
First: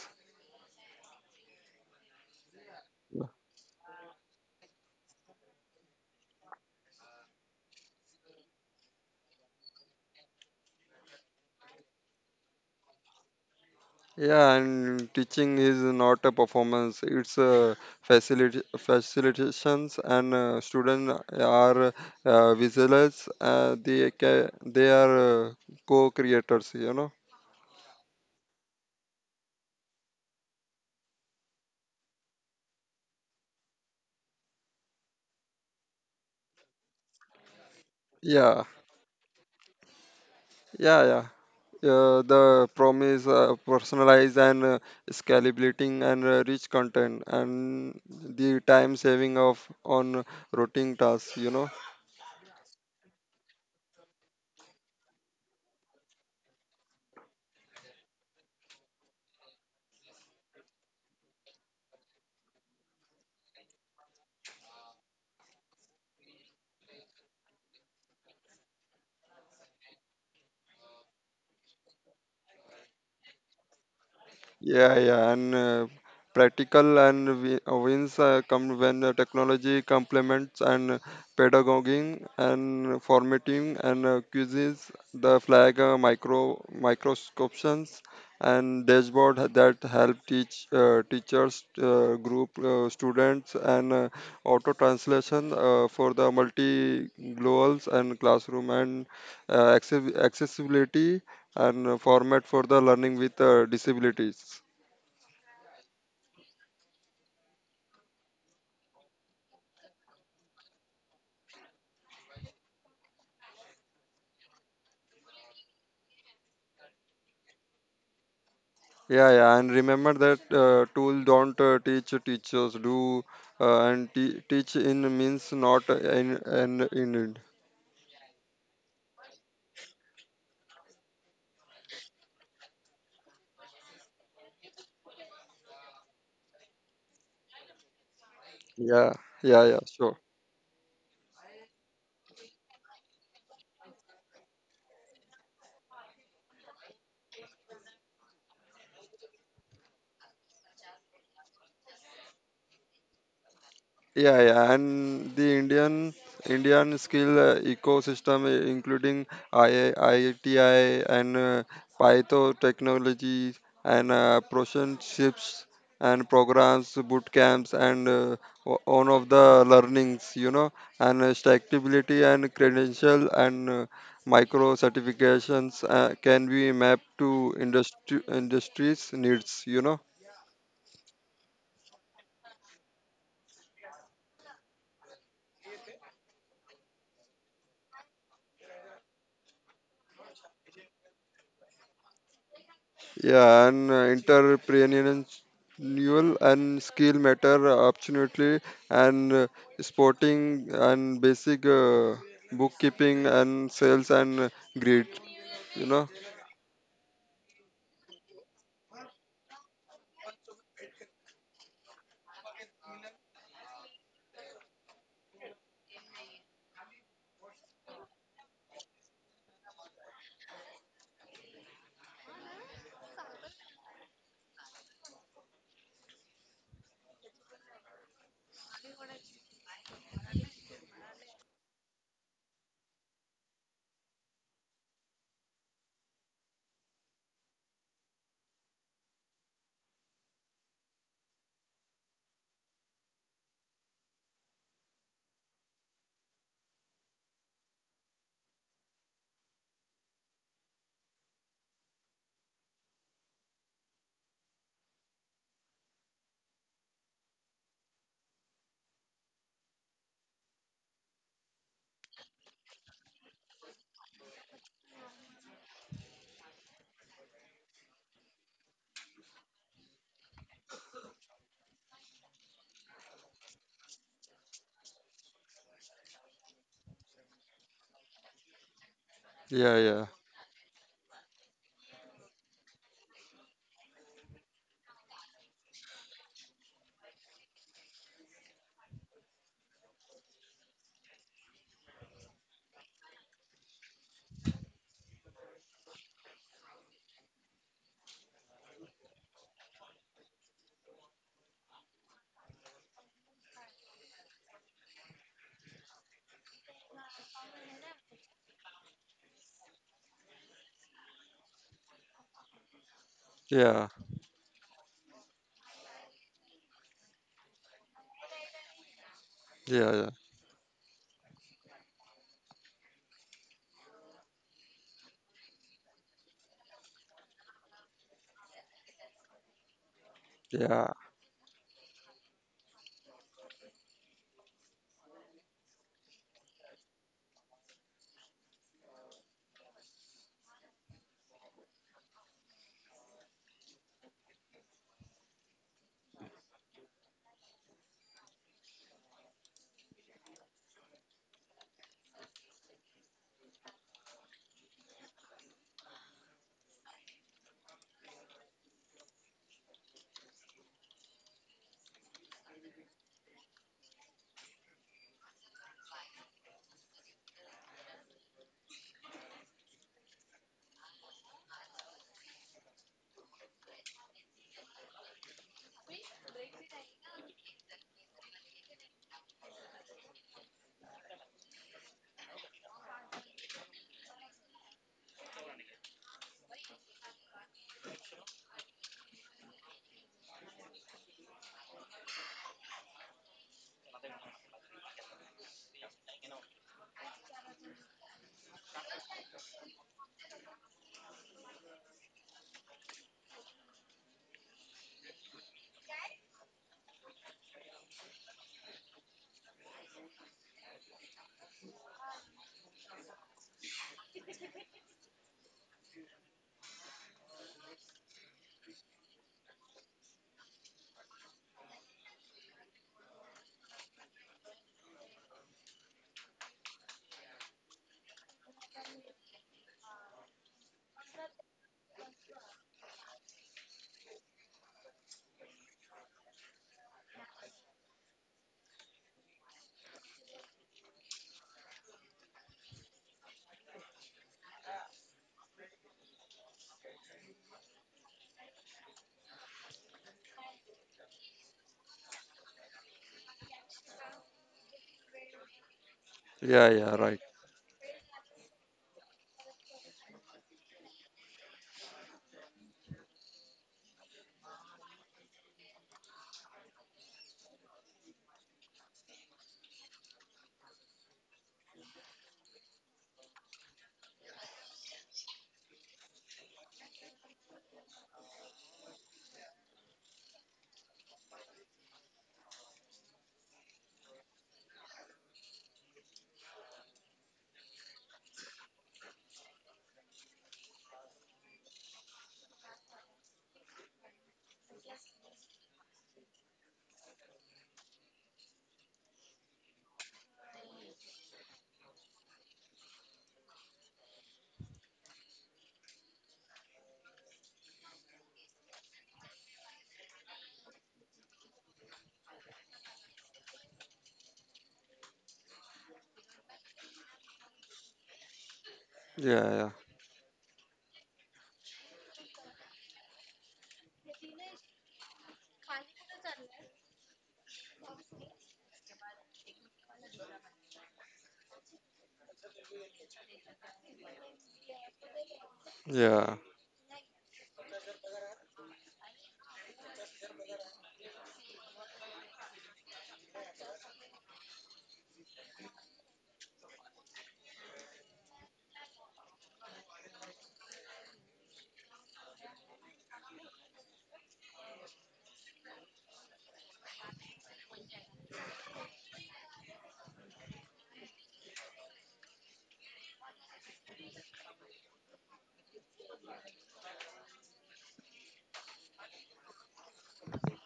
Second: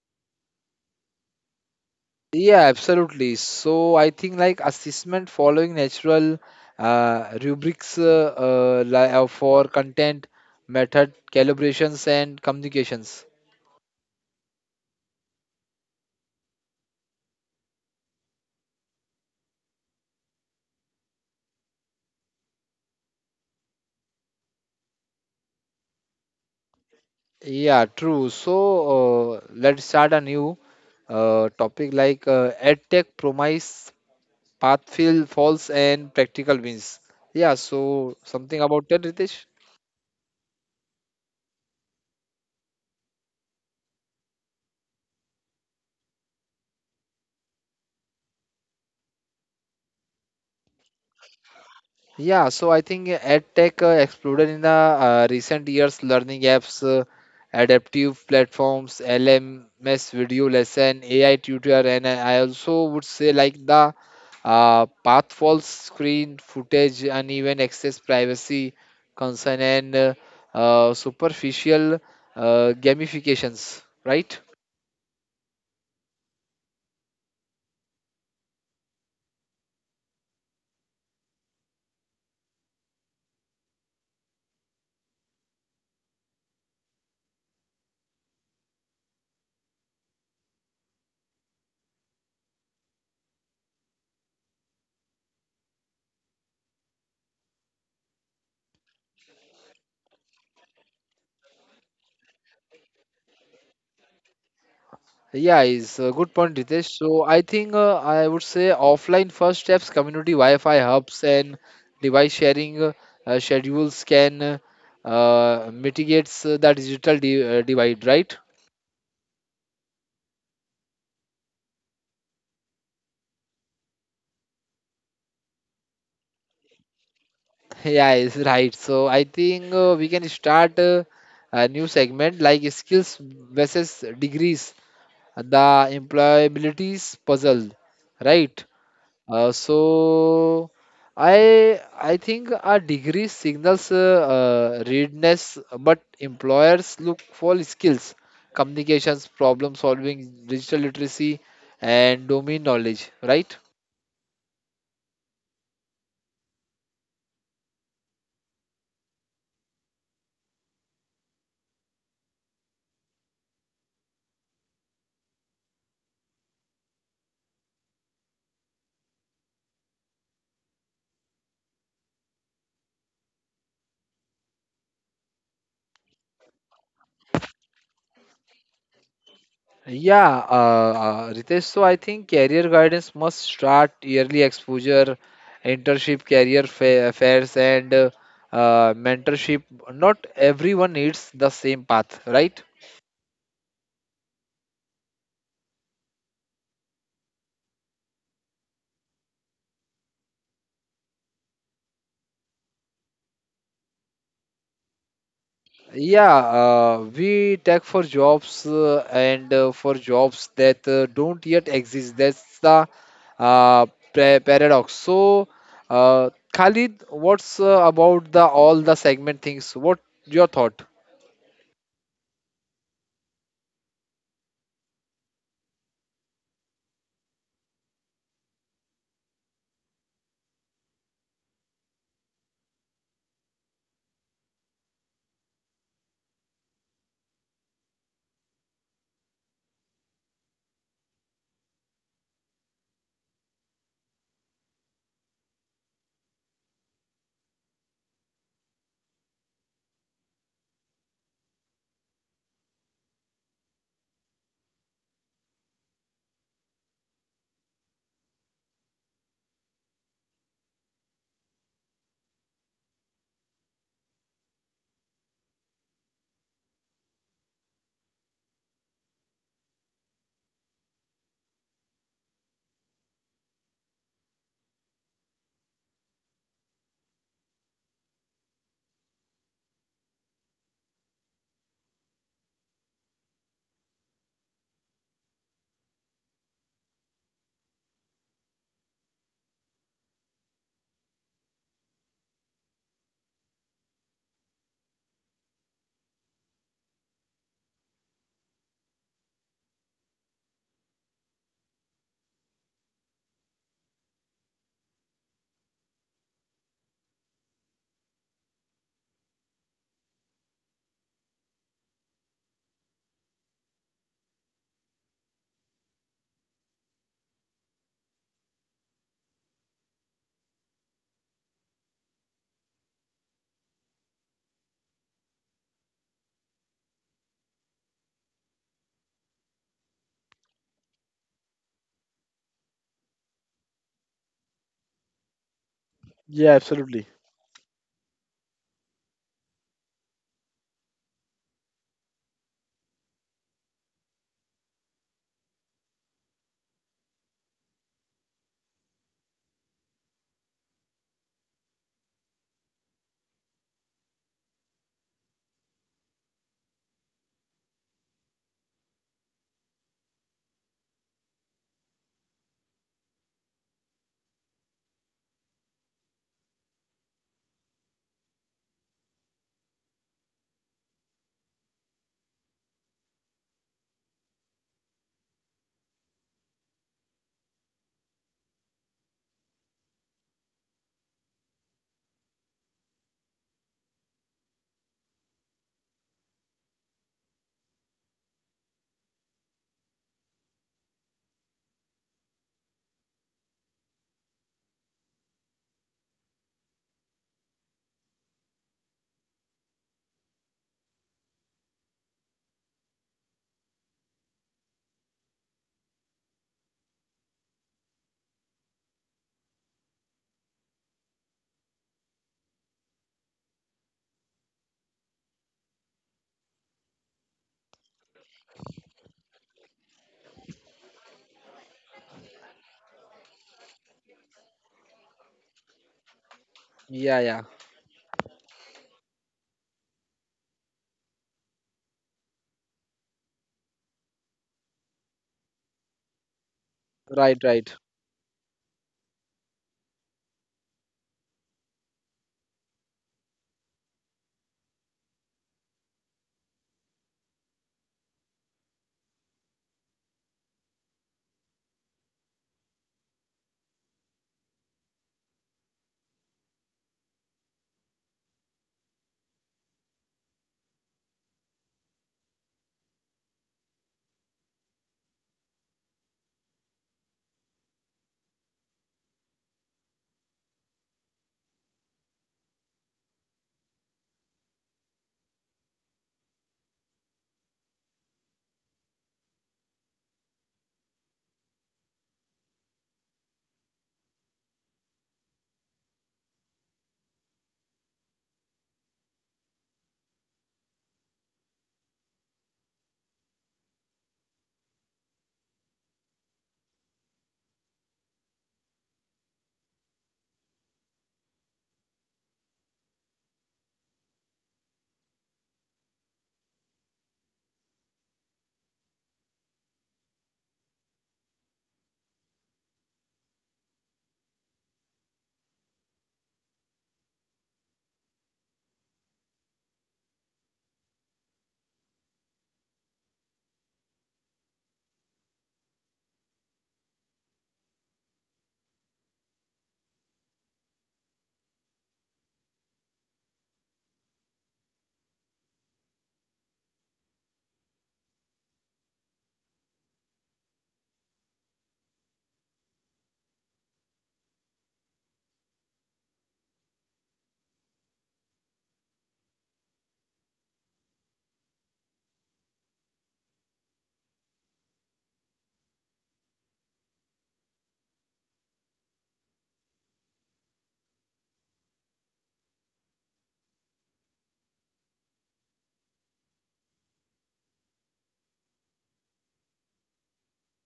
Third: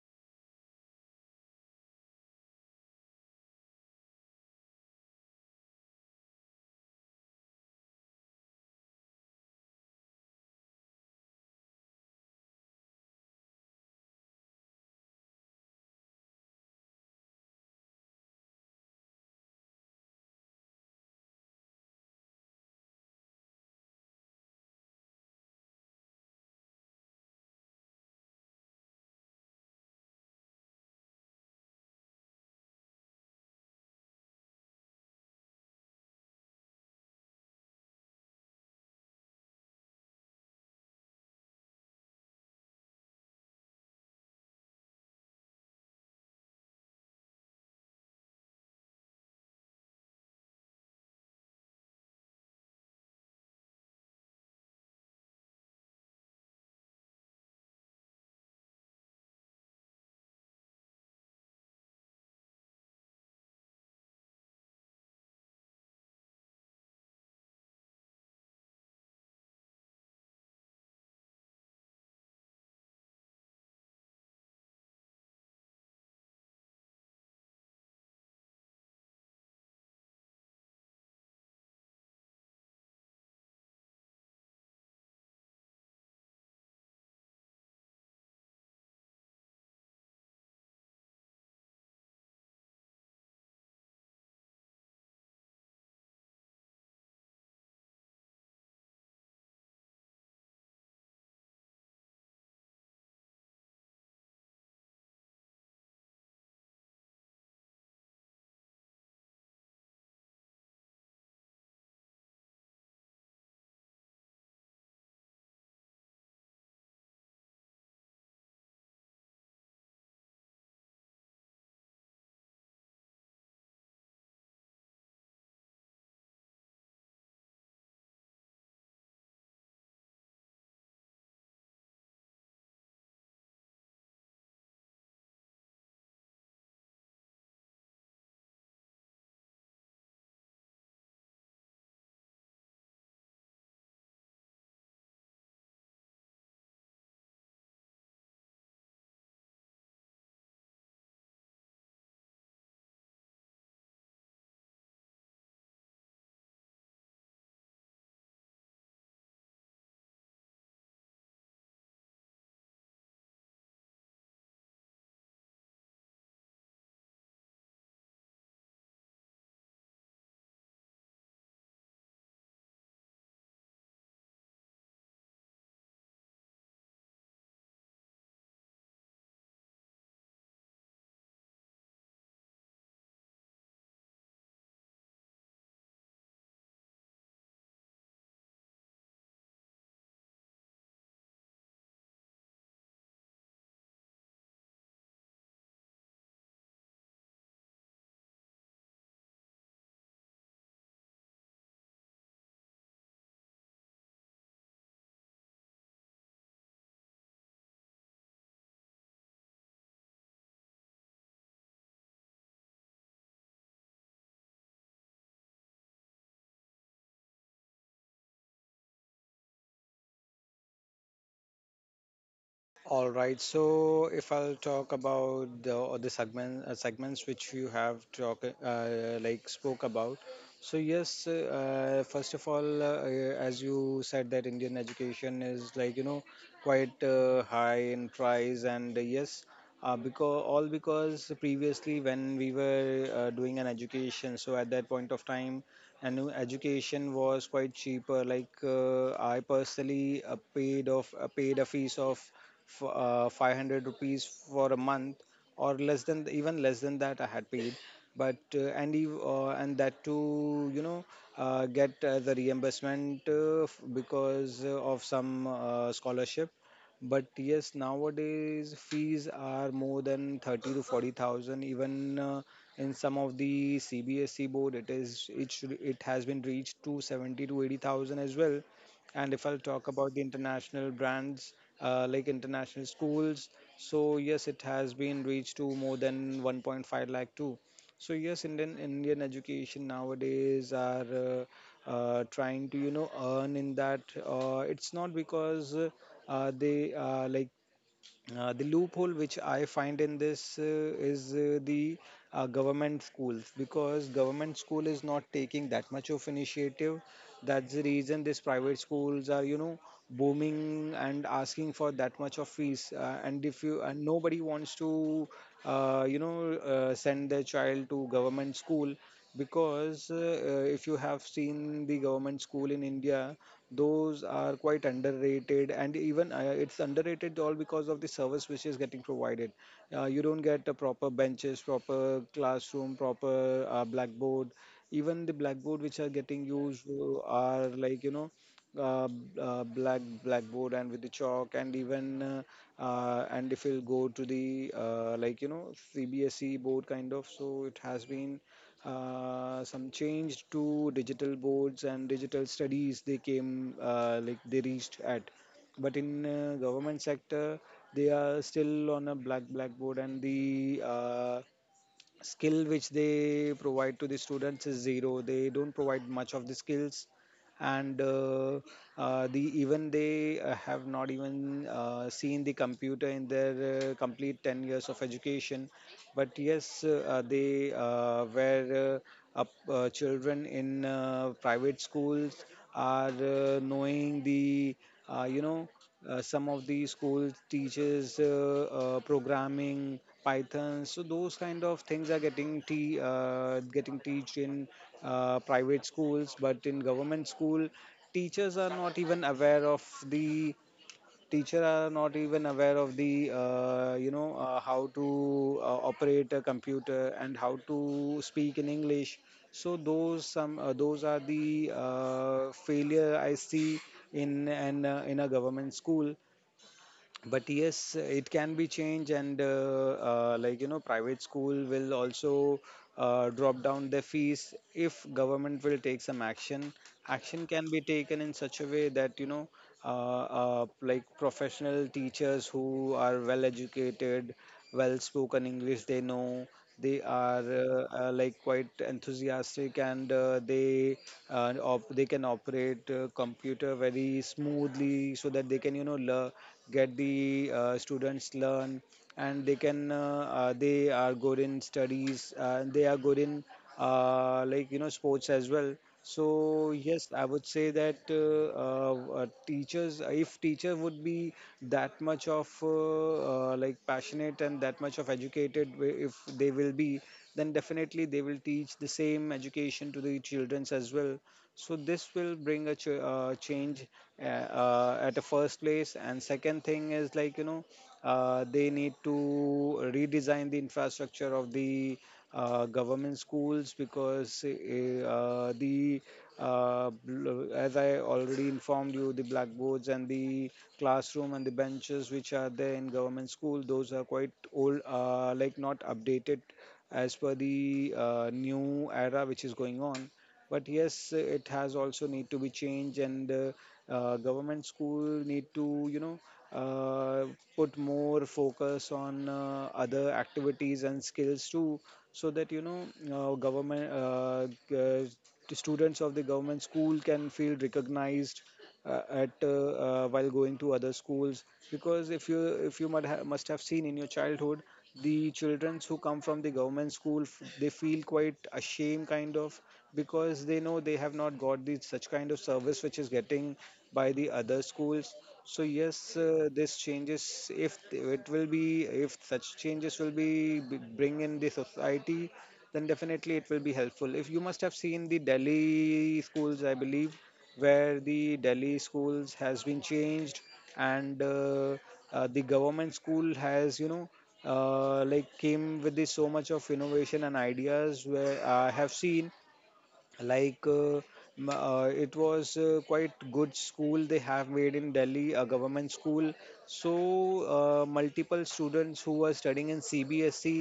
Yeah, absolutely. So I think like assessment following natural rubrics for content, method, calibrations, and communications.
Yeah, and teaching is not a performance; it's a facility facilitations, and students are visualize. They are co-creators. You know.
Yeah, true. So let's start a new topic like EdTech promise path feel false and practical wins. Yeah, so something
Yeah,
about that, Ritesh?
yeah, yeah. The promise personalized and scalability and rich content and the time saving of on routine tasks. You know.
Yeah, so I think EdTech exploded in the recent years. Learning apps, adaptive platforms, LMS video lesson, AI tutor, and I also would say like the path false screen footage, uneven access, privacy concern, and superficial gamifications, right?
Yeah, yeah, and practical and wins come when technology complements and pedagoguing and formatting and quizzes, the flag micro microscopes and dashboard that help teachers group students and auto translation for the multi globals and classroom and accessibility and format for the learning with disabilities.
Yeah, it's a good point, Ritesh. So I think I would say offline first steps, community Wi-Fi hubs and device sharing schedules can mitigates the digital di divide, right?
Yeah, yeah, and remember that tool don't teach teachers do and teach in means not in and in it.
Yeah, it's right. So I think we can start a new segment like skills versus degrees, the employabilities puzzle, right?
Yeah,
Uh,
yeah, yeah, sure.
so I think a degree signals readiness, but employers look for skills, communications, problem solving, digital literacy, and domain knowledge, right?
Yeah, yeah, and the Indian skill ecosystem, including II, IITI and Python technology and apprenticeships and programs, boot camps, and one of the learnings, you know, and stackability and credential and micro certifications can be mapped to industry industries needs, you know.
Yeah, Ritesh, so I think career guidance must start yearly exposure, internship, career fa fairs, and mentorship. Not everyone needs the same path, right?
Yeah, and entrepreneurial and skill matter absolutely, and sporting and basic bookkeeping and sales and grid. You know?
Yeah, we tech for jobs and for jobs that don't yet exist. That's the uh, paradox. So, Khalid, what's about the all the segment things? What your thought?
All right. So if I'll talk about the other segments which you have talk like spoke about. So yes, first of all, as you said that Indian education is like you know quite high in price, and yes, because all because previously when we were doing an education, so at that point of time, and education was quite cheaper. Like I personally paid a fees of 500 rupees for a month, or less than, even less than that I had paid. But and that to, you know, get the reimbursement because of some scholarship. But yes, nowadays fees are more than 30 to 40,000. Even in some of the CBSE board, it is it should it has been reached to 70 to 80,000 as well. And if I'll
Yeah,
talk
yeah,
about the international brands, like international schools, so yes, it has been reached to more than 1.5 lakh too. So yes, Indian education nowadays are trying to, you know, earn in that. It's not because they like the loophole which I find in this is the government schools, because government school is not taking that much of initiative. That's the reason these private schools are, you know, booming and asking for that much of fees. And if you,
yeah,
and nobody wants to, you know, send their child to government school,
yeah,
because if you have seen the government school in India, those are quite underrated. And even it's underrated all because of the service which is getting provided. You don't
yeah,
get a
yeah,
proper benches, proper classroom, proper blackboard. Even the blackboard which are getting
Yeah,
used
absolutely.
are like you know, uh, black blackboard and with the chalk. And even and if you'll go to the like you know CBSE board kind of, so it has been some change to digital boards and digital studies, they came like they reached at. But in government sector they are still on a black blackboard. And the skill which they provide to the students is zero, they don't provide much of the skills. And the even they have not even seen the computer in their complete 10 years of education. But yes, they were up children in private schools are knowing the you know, some of the schools teaches programming python, so those kind of things are getting getting teached in private schools. But in government school, teachers are not even aware of the teacher are not even aware of the you know, how to operate a computer, and how to speak in English. So those some those are the failure I see in an in a government school. But yes, it can be changed, and like you know, private school will also drop down the fees if government will take some action.
Yeah, yeah,
Action can be taken in such a way that you know, like professional teachers who are well educated, well spoken English they know, they
right,
are
right.
like quite enthusiastic, and they they can operate computer very smoothly so that they can get the students learn. And they can they are good in studies, and they are good in sports as well.
yeah,
So
yeah.
yes,
Right.
I would say that teachers, if teacher would be that much of like passionate and that much of if they will be, then definitely they will teach the same education to the childrens as well. So this will bring a change at the first place. And second thing is they need to redesign the infrastructure of the government schools, because the as I already informed you, the blackboards and the classroom and the benches which are there in government school, those are quite old, like not updated as per the new era which is going on. But yes, it has also need to be changed. And government school need to uh, put more focus on other activities and skills too, so that uh, government uh, g- uh, the students of the government school can feel recognized at
Yeah,
while going to other schools. Because if you must have seen in your childhood, the children who come from the government they feel quite ashamed kind of, because they know they have not got the such kind of service which is getting by the other schools. So
yeah,
yes,
yeah,
this changes, if it will be, if such changes will be bring in the society, then definitely it will be helpful. If you must have seen the Delhi schools, I believe, where the Delhi schools has been changed. And the government school has like came with this so much of innovation and ideas, where I have seen like uh, it was quite good school they have made in Delhi, a government school. So multiple students who were studying in CBSE,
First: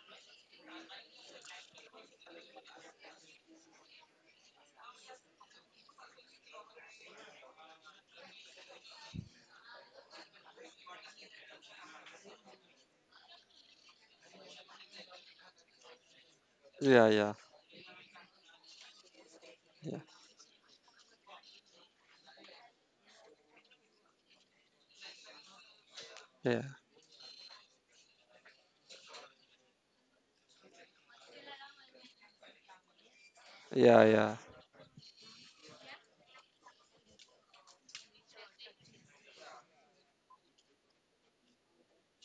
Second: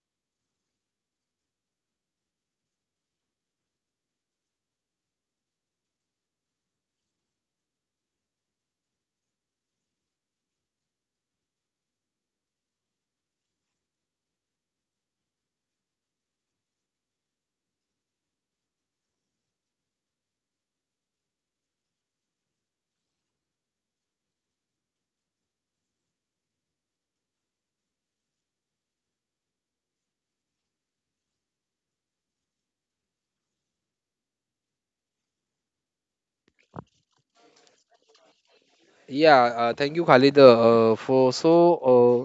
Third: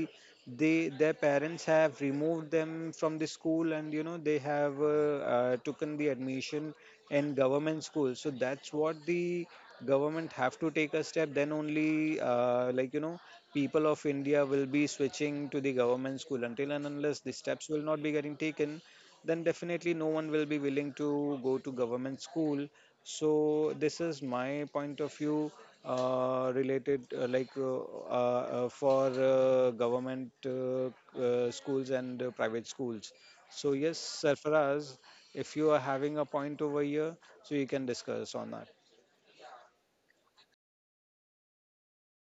they, their parents have removed them from the school, and you know they have taken the admission in government school. So that's what the government have to take a step, then only like you know people of India will be switching to the government school. Until and
yeah, yeah,
unless
yeah,
the steps will not be getting taken, then definitely no one will be willing to go to government school. So this is my point of view
yeah,
related like for government schools and private schools. So yes,
yeah, yeah,
Sarfaraz, if you are having a point over here, so you can discuss on that.
Yeah, thank you, Khalid, for so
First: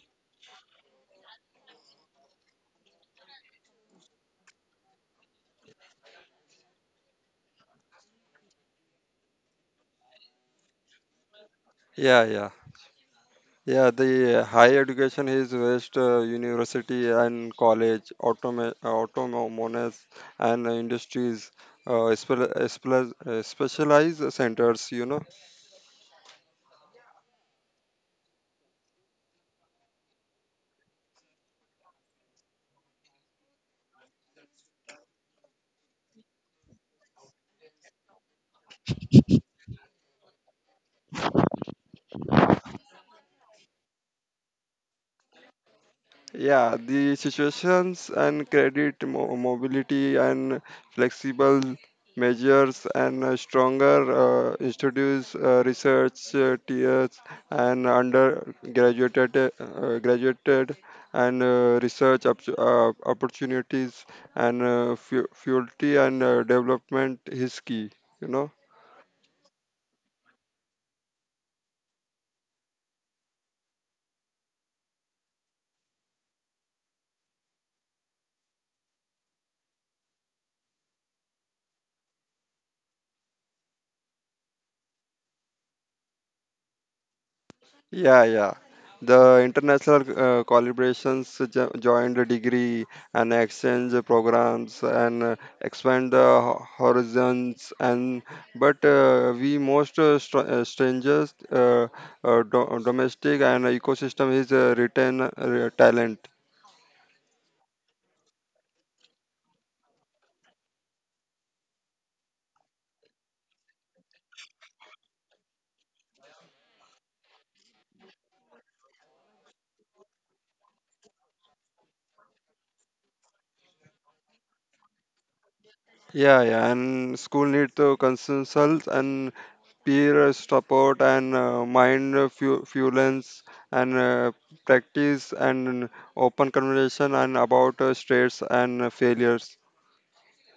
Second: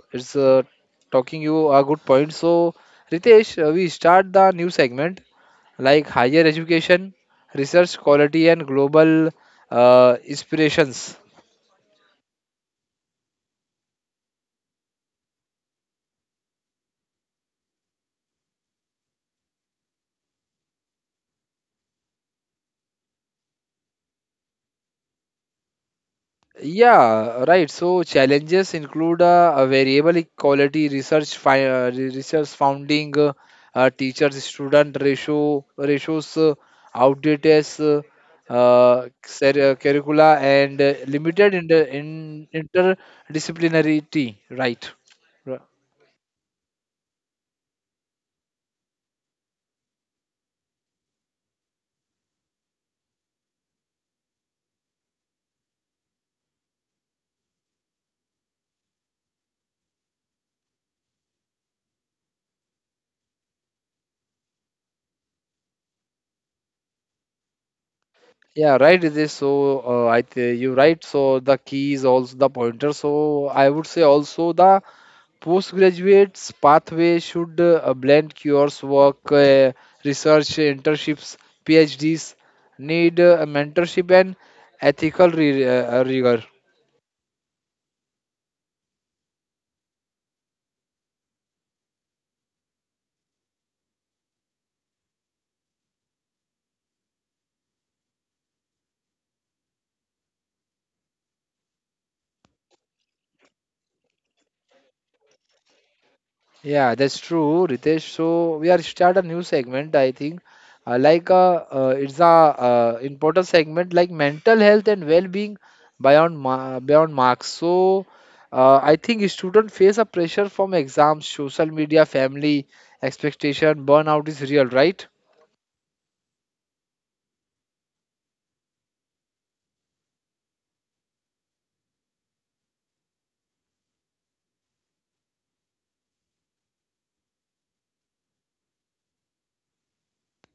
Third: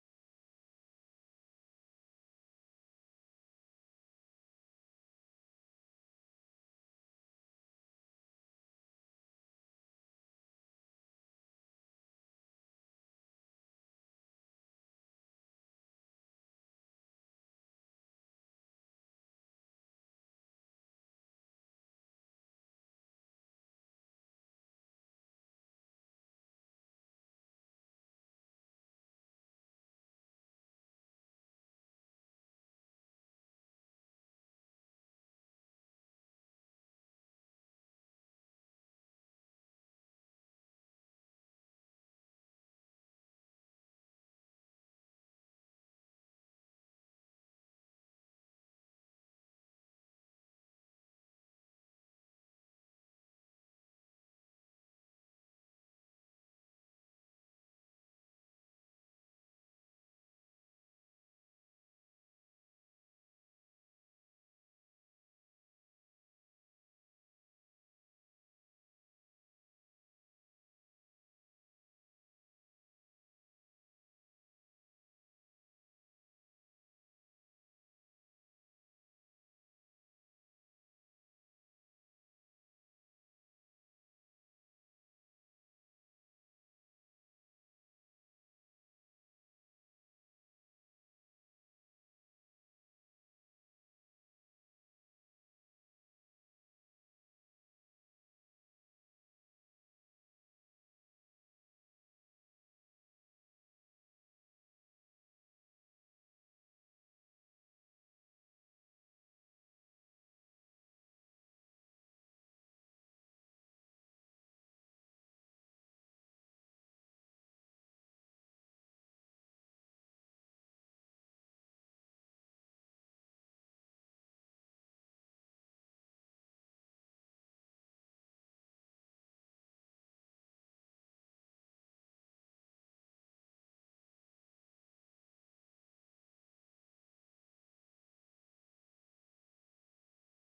it's talking you a good point. So, Ritesh, we start the new segment, like higher education, research quality, and global inspirations.
yeah. Yeah. Yeah, the higher education is West University and college, automa- autonomous and industries, specialized centers, you know.
Yeah, right. So challenges include a variable equality, research, research funding, teachers-student ratio, ratios, outdated curricula, and limited in interdisciplinarity. Right.
Yeah, the situations and credit mobility and flexible measures and stronger institutes, research tiers and undergraduated graduated and research opportunities and faculty and development is key. You know.
Yeah, right, It is. So, I th you right. So the key is also the pointer. So I would say also the postgraduate's pathway should blend cures work, research, internships, PhDs, need mentorship and ethical re rigor.
Yeah, yeah. The international collaborations joined a degree and exchange programs and expand the horizons. And but we most strangers domestic and ecosystem is retain talent.
Yeah, that's true, Ritesh. So we are start a new segment, I think. It's a important segment like mental health and well-being beyond marks. So I think students face a pressure from exams, social media, family expectation. Burnout is real, right?
Yeah, yeah, and school need to consult and peer support and mind fuelance and practice and open conversation and about stress and failures.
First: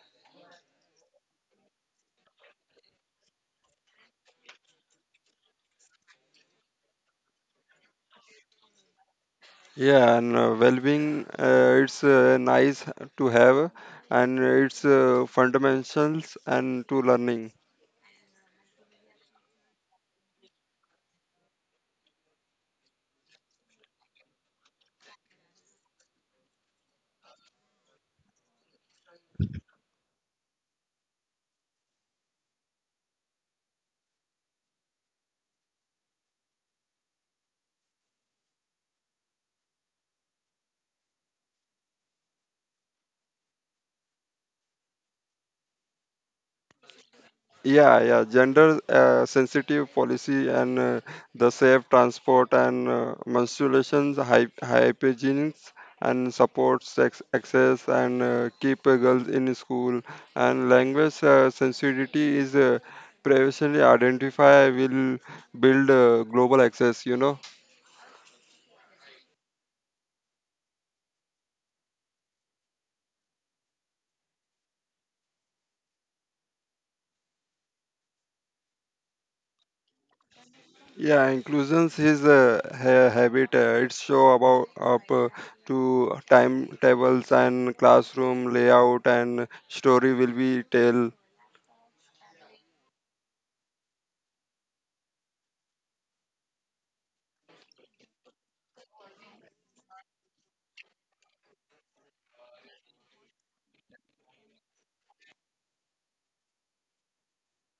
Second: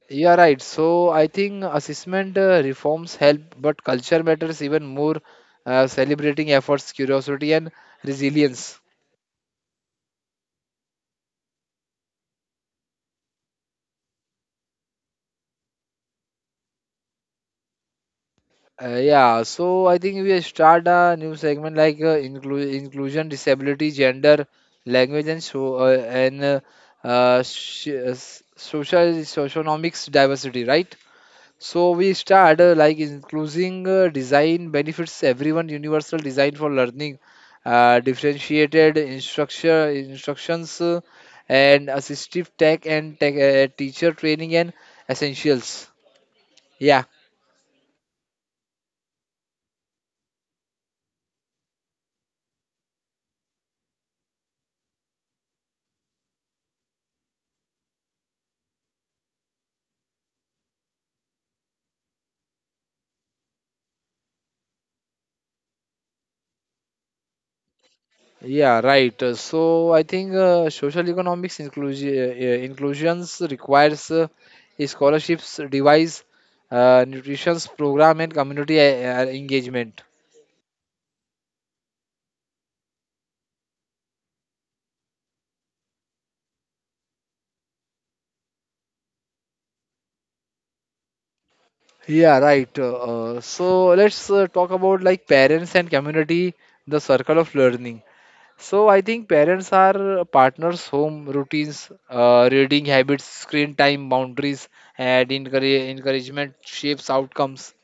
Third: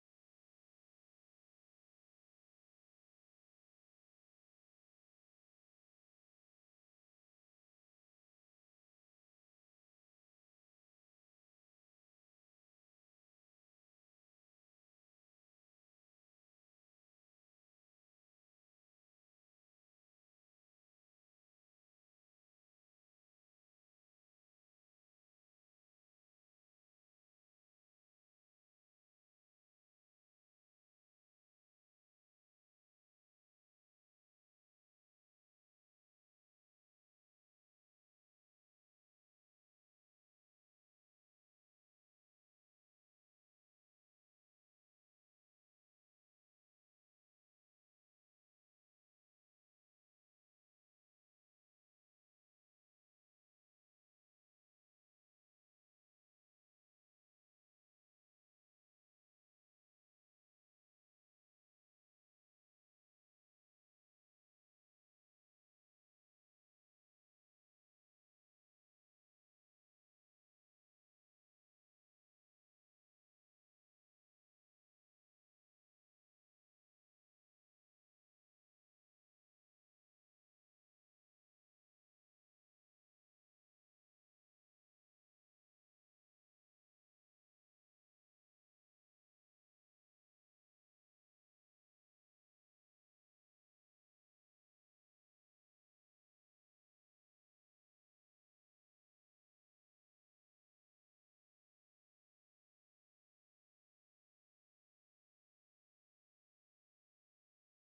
Yeah, right. So I think assessment reforms help, but culture matters even more. Celebrating efforts, curiosity, and resilience.
Yeah, and well-being, it's nice to have and it's fundamentals and to learning.
Yeah, so I think we start a new segment like inclusion, disability, gender, language, and social socioeconomics diversity, right? So we start like including design benefits everyone, universal design for learning, differentiated instructions, and assistive tech and tech, teacher training and essentials. Yeah.
Yeah, yeah, gender sensitive policy and the safe transport and menstruations, hy hygienics and support sex access and keep girls in school and language sensitivity is previously identified will build global access, you know.
Yeah, right. So I think social economics inclusions requires a scholarships device, nutrition's program, and community engagement.
Yeah, inclusions is a habit. It's show about up to timetables and classroom layout and story will be tell.
Yeah, right. So let's talk about like parents and community, the circle of learning. So I think parents are partners, home routines, reading habits, screen time boundaries, and encouragement shapes outcomes.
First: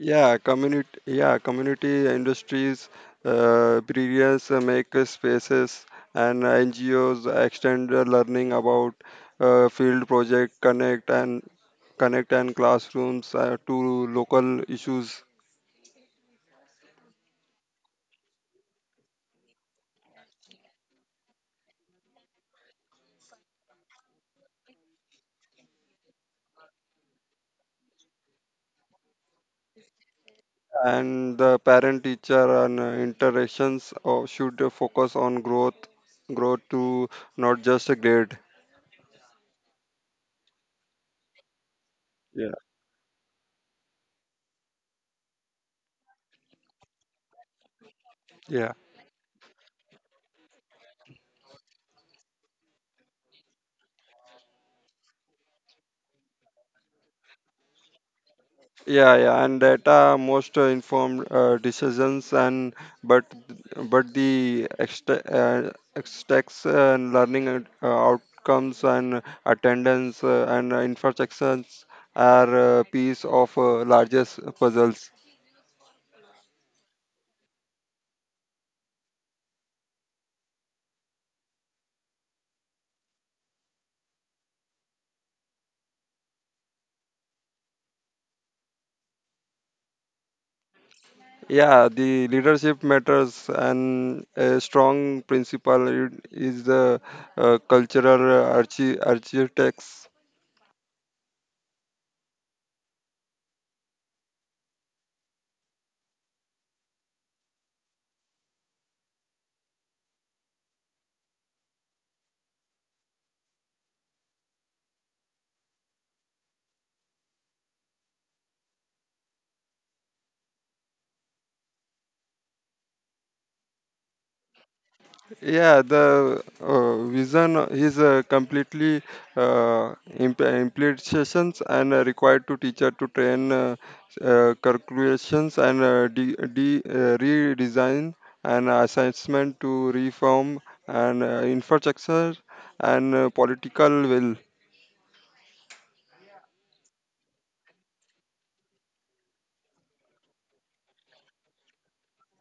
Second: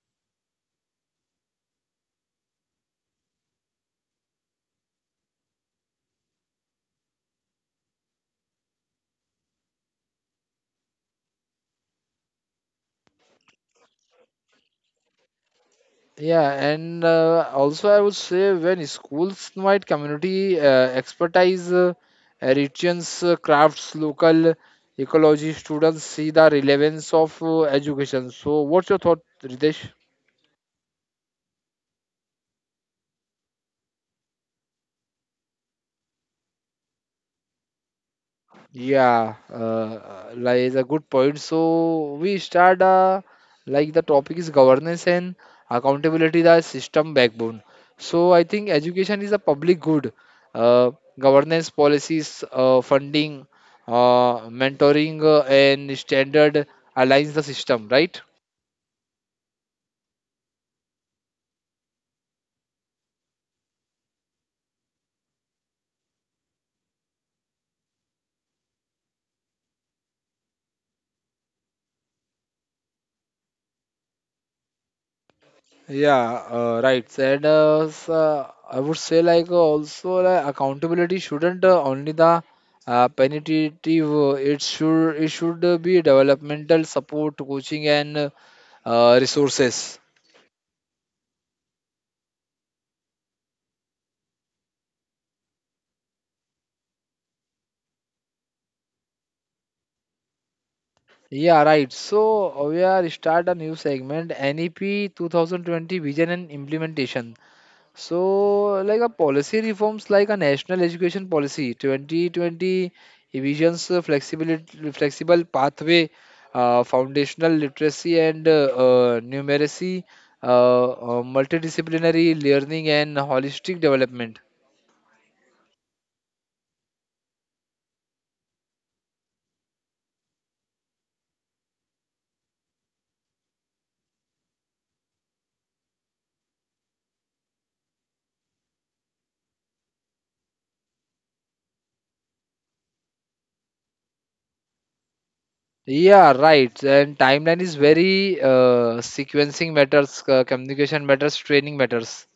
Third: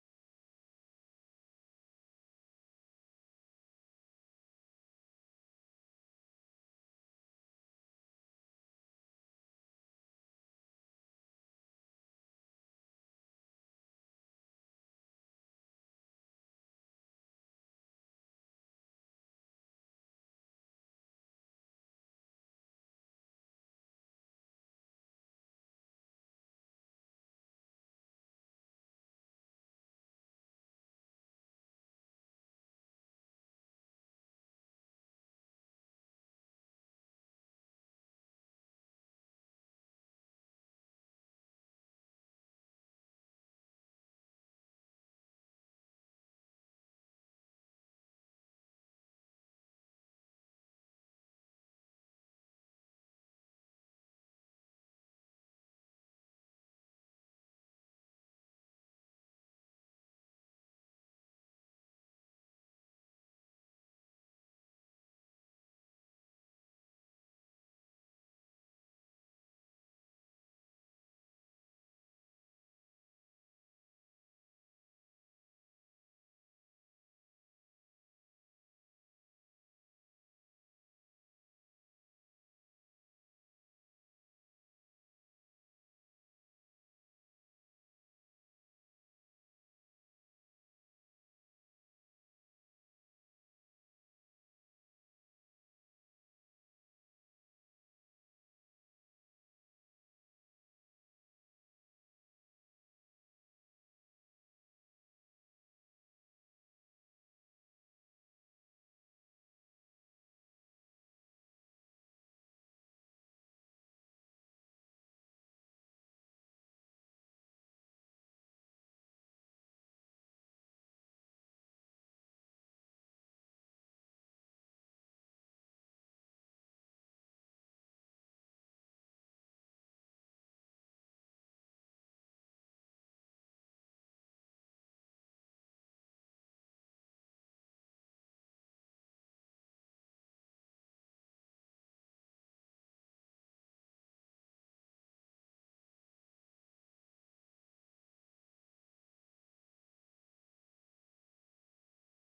Yeah, community. Yeah, community industries, breeders make spaces and NGOs extend the learning about field project connect and connect and classrooms to local issues
Yeah, and also I would say when schools invite community expertise, regions, crafts, local ecology, students see the relevance of education. So, what's your thought, Ritesh?
and the parent teacher and interactions or should focus on growth to not just a grade.
Yeah, like is a good point. So we
Yeah,
start like the topic is governance and accountability, the system backbone. So I
yeah,
think education is a public good. Uh, governance policies, funding, mentoring, and standard aligns the system, right?
yeah, yeah, and data most informed decisions and but but the extra extracts and learning and, outcomes and attendance and infrastructures are piece of largest puzzles.
Yeah, right. And I would say like also like accountability shouldn't only the punitive. It should be developmental support, coaching, and resources.
Yeah, the leadership matters, and a strong principle is the cultural architects.
Yeah, right. So we are start a new segment, NEP 2020 Vision and Implementation. So, like a policy reforms like a national education policy 2020 visions flexibility, flexible pathway, foundational literacy and numeracy, uh, multidisciplinary learning and holistic development.
Yeah, the vision is completely implications and required to teacher to train calculations and redesign and assessment to reform and infrastructure and political will.
Yeah, right. And timeline is very sequencing matters, communication matters, training matters.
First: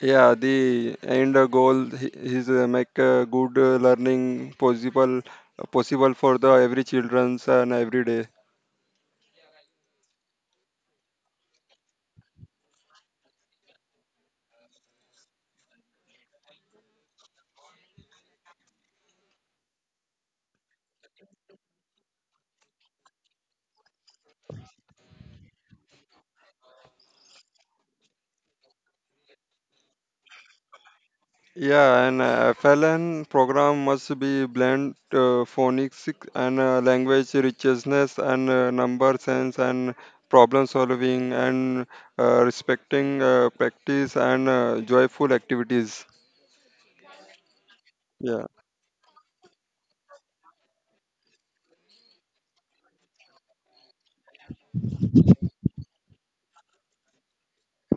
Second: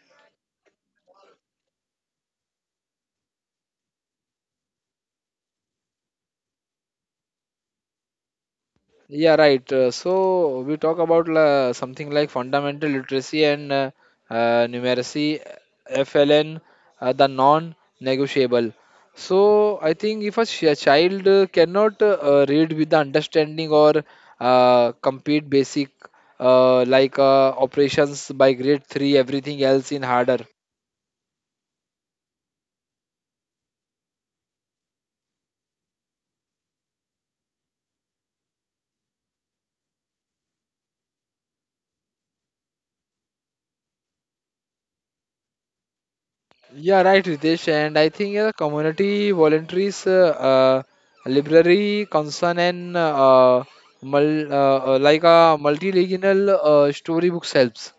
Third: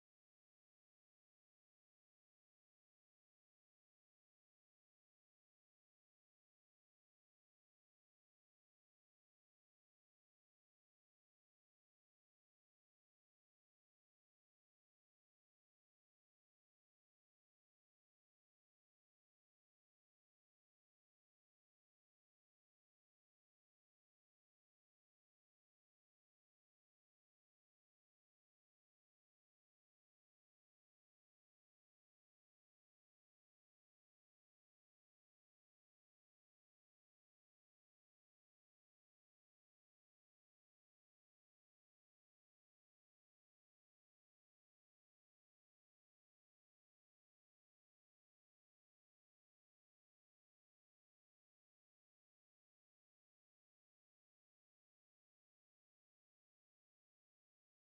Yeah, the end goal is make good learning possible for the every childrens and every day.
Yeah, right. So we talk about la, something like fundamental literacy and numeracy, FLN, the non-negotiable. So I think if a child cannot read with the understanding or complete basic like operations by grade three, everything else in harder.
Yeah, and FLN program must be blend phonics and language richness and number sense and problem solving and respecting practice and joyful activities.
Yeah, right, Ritesh. And I think
Yeah.
community volunteers, library concern and like a multilingual storybooks helps.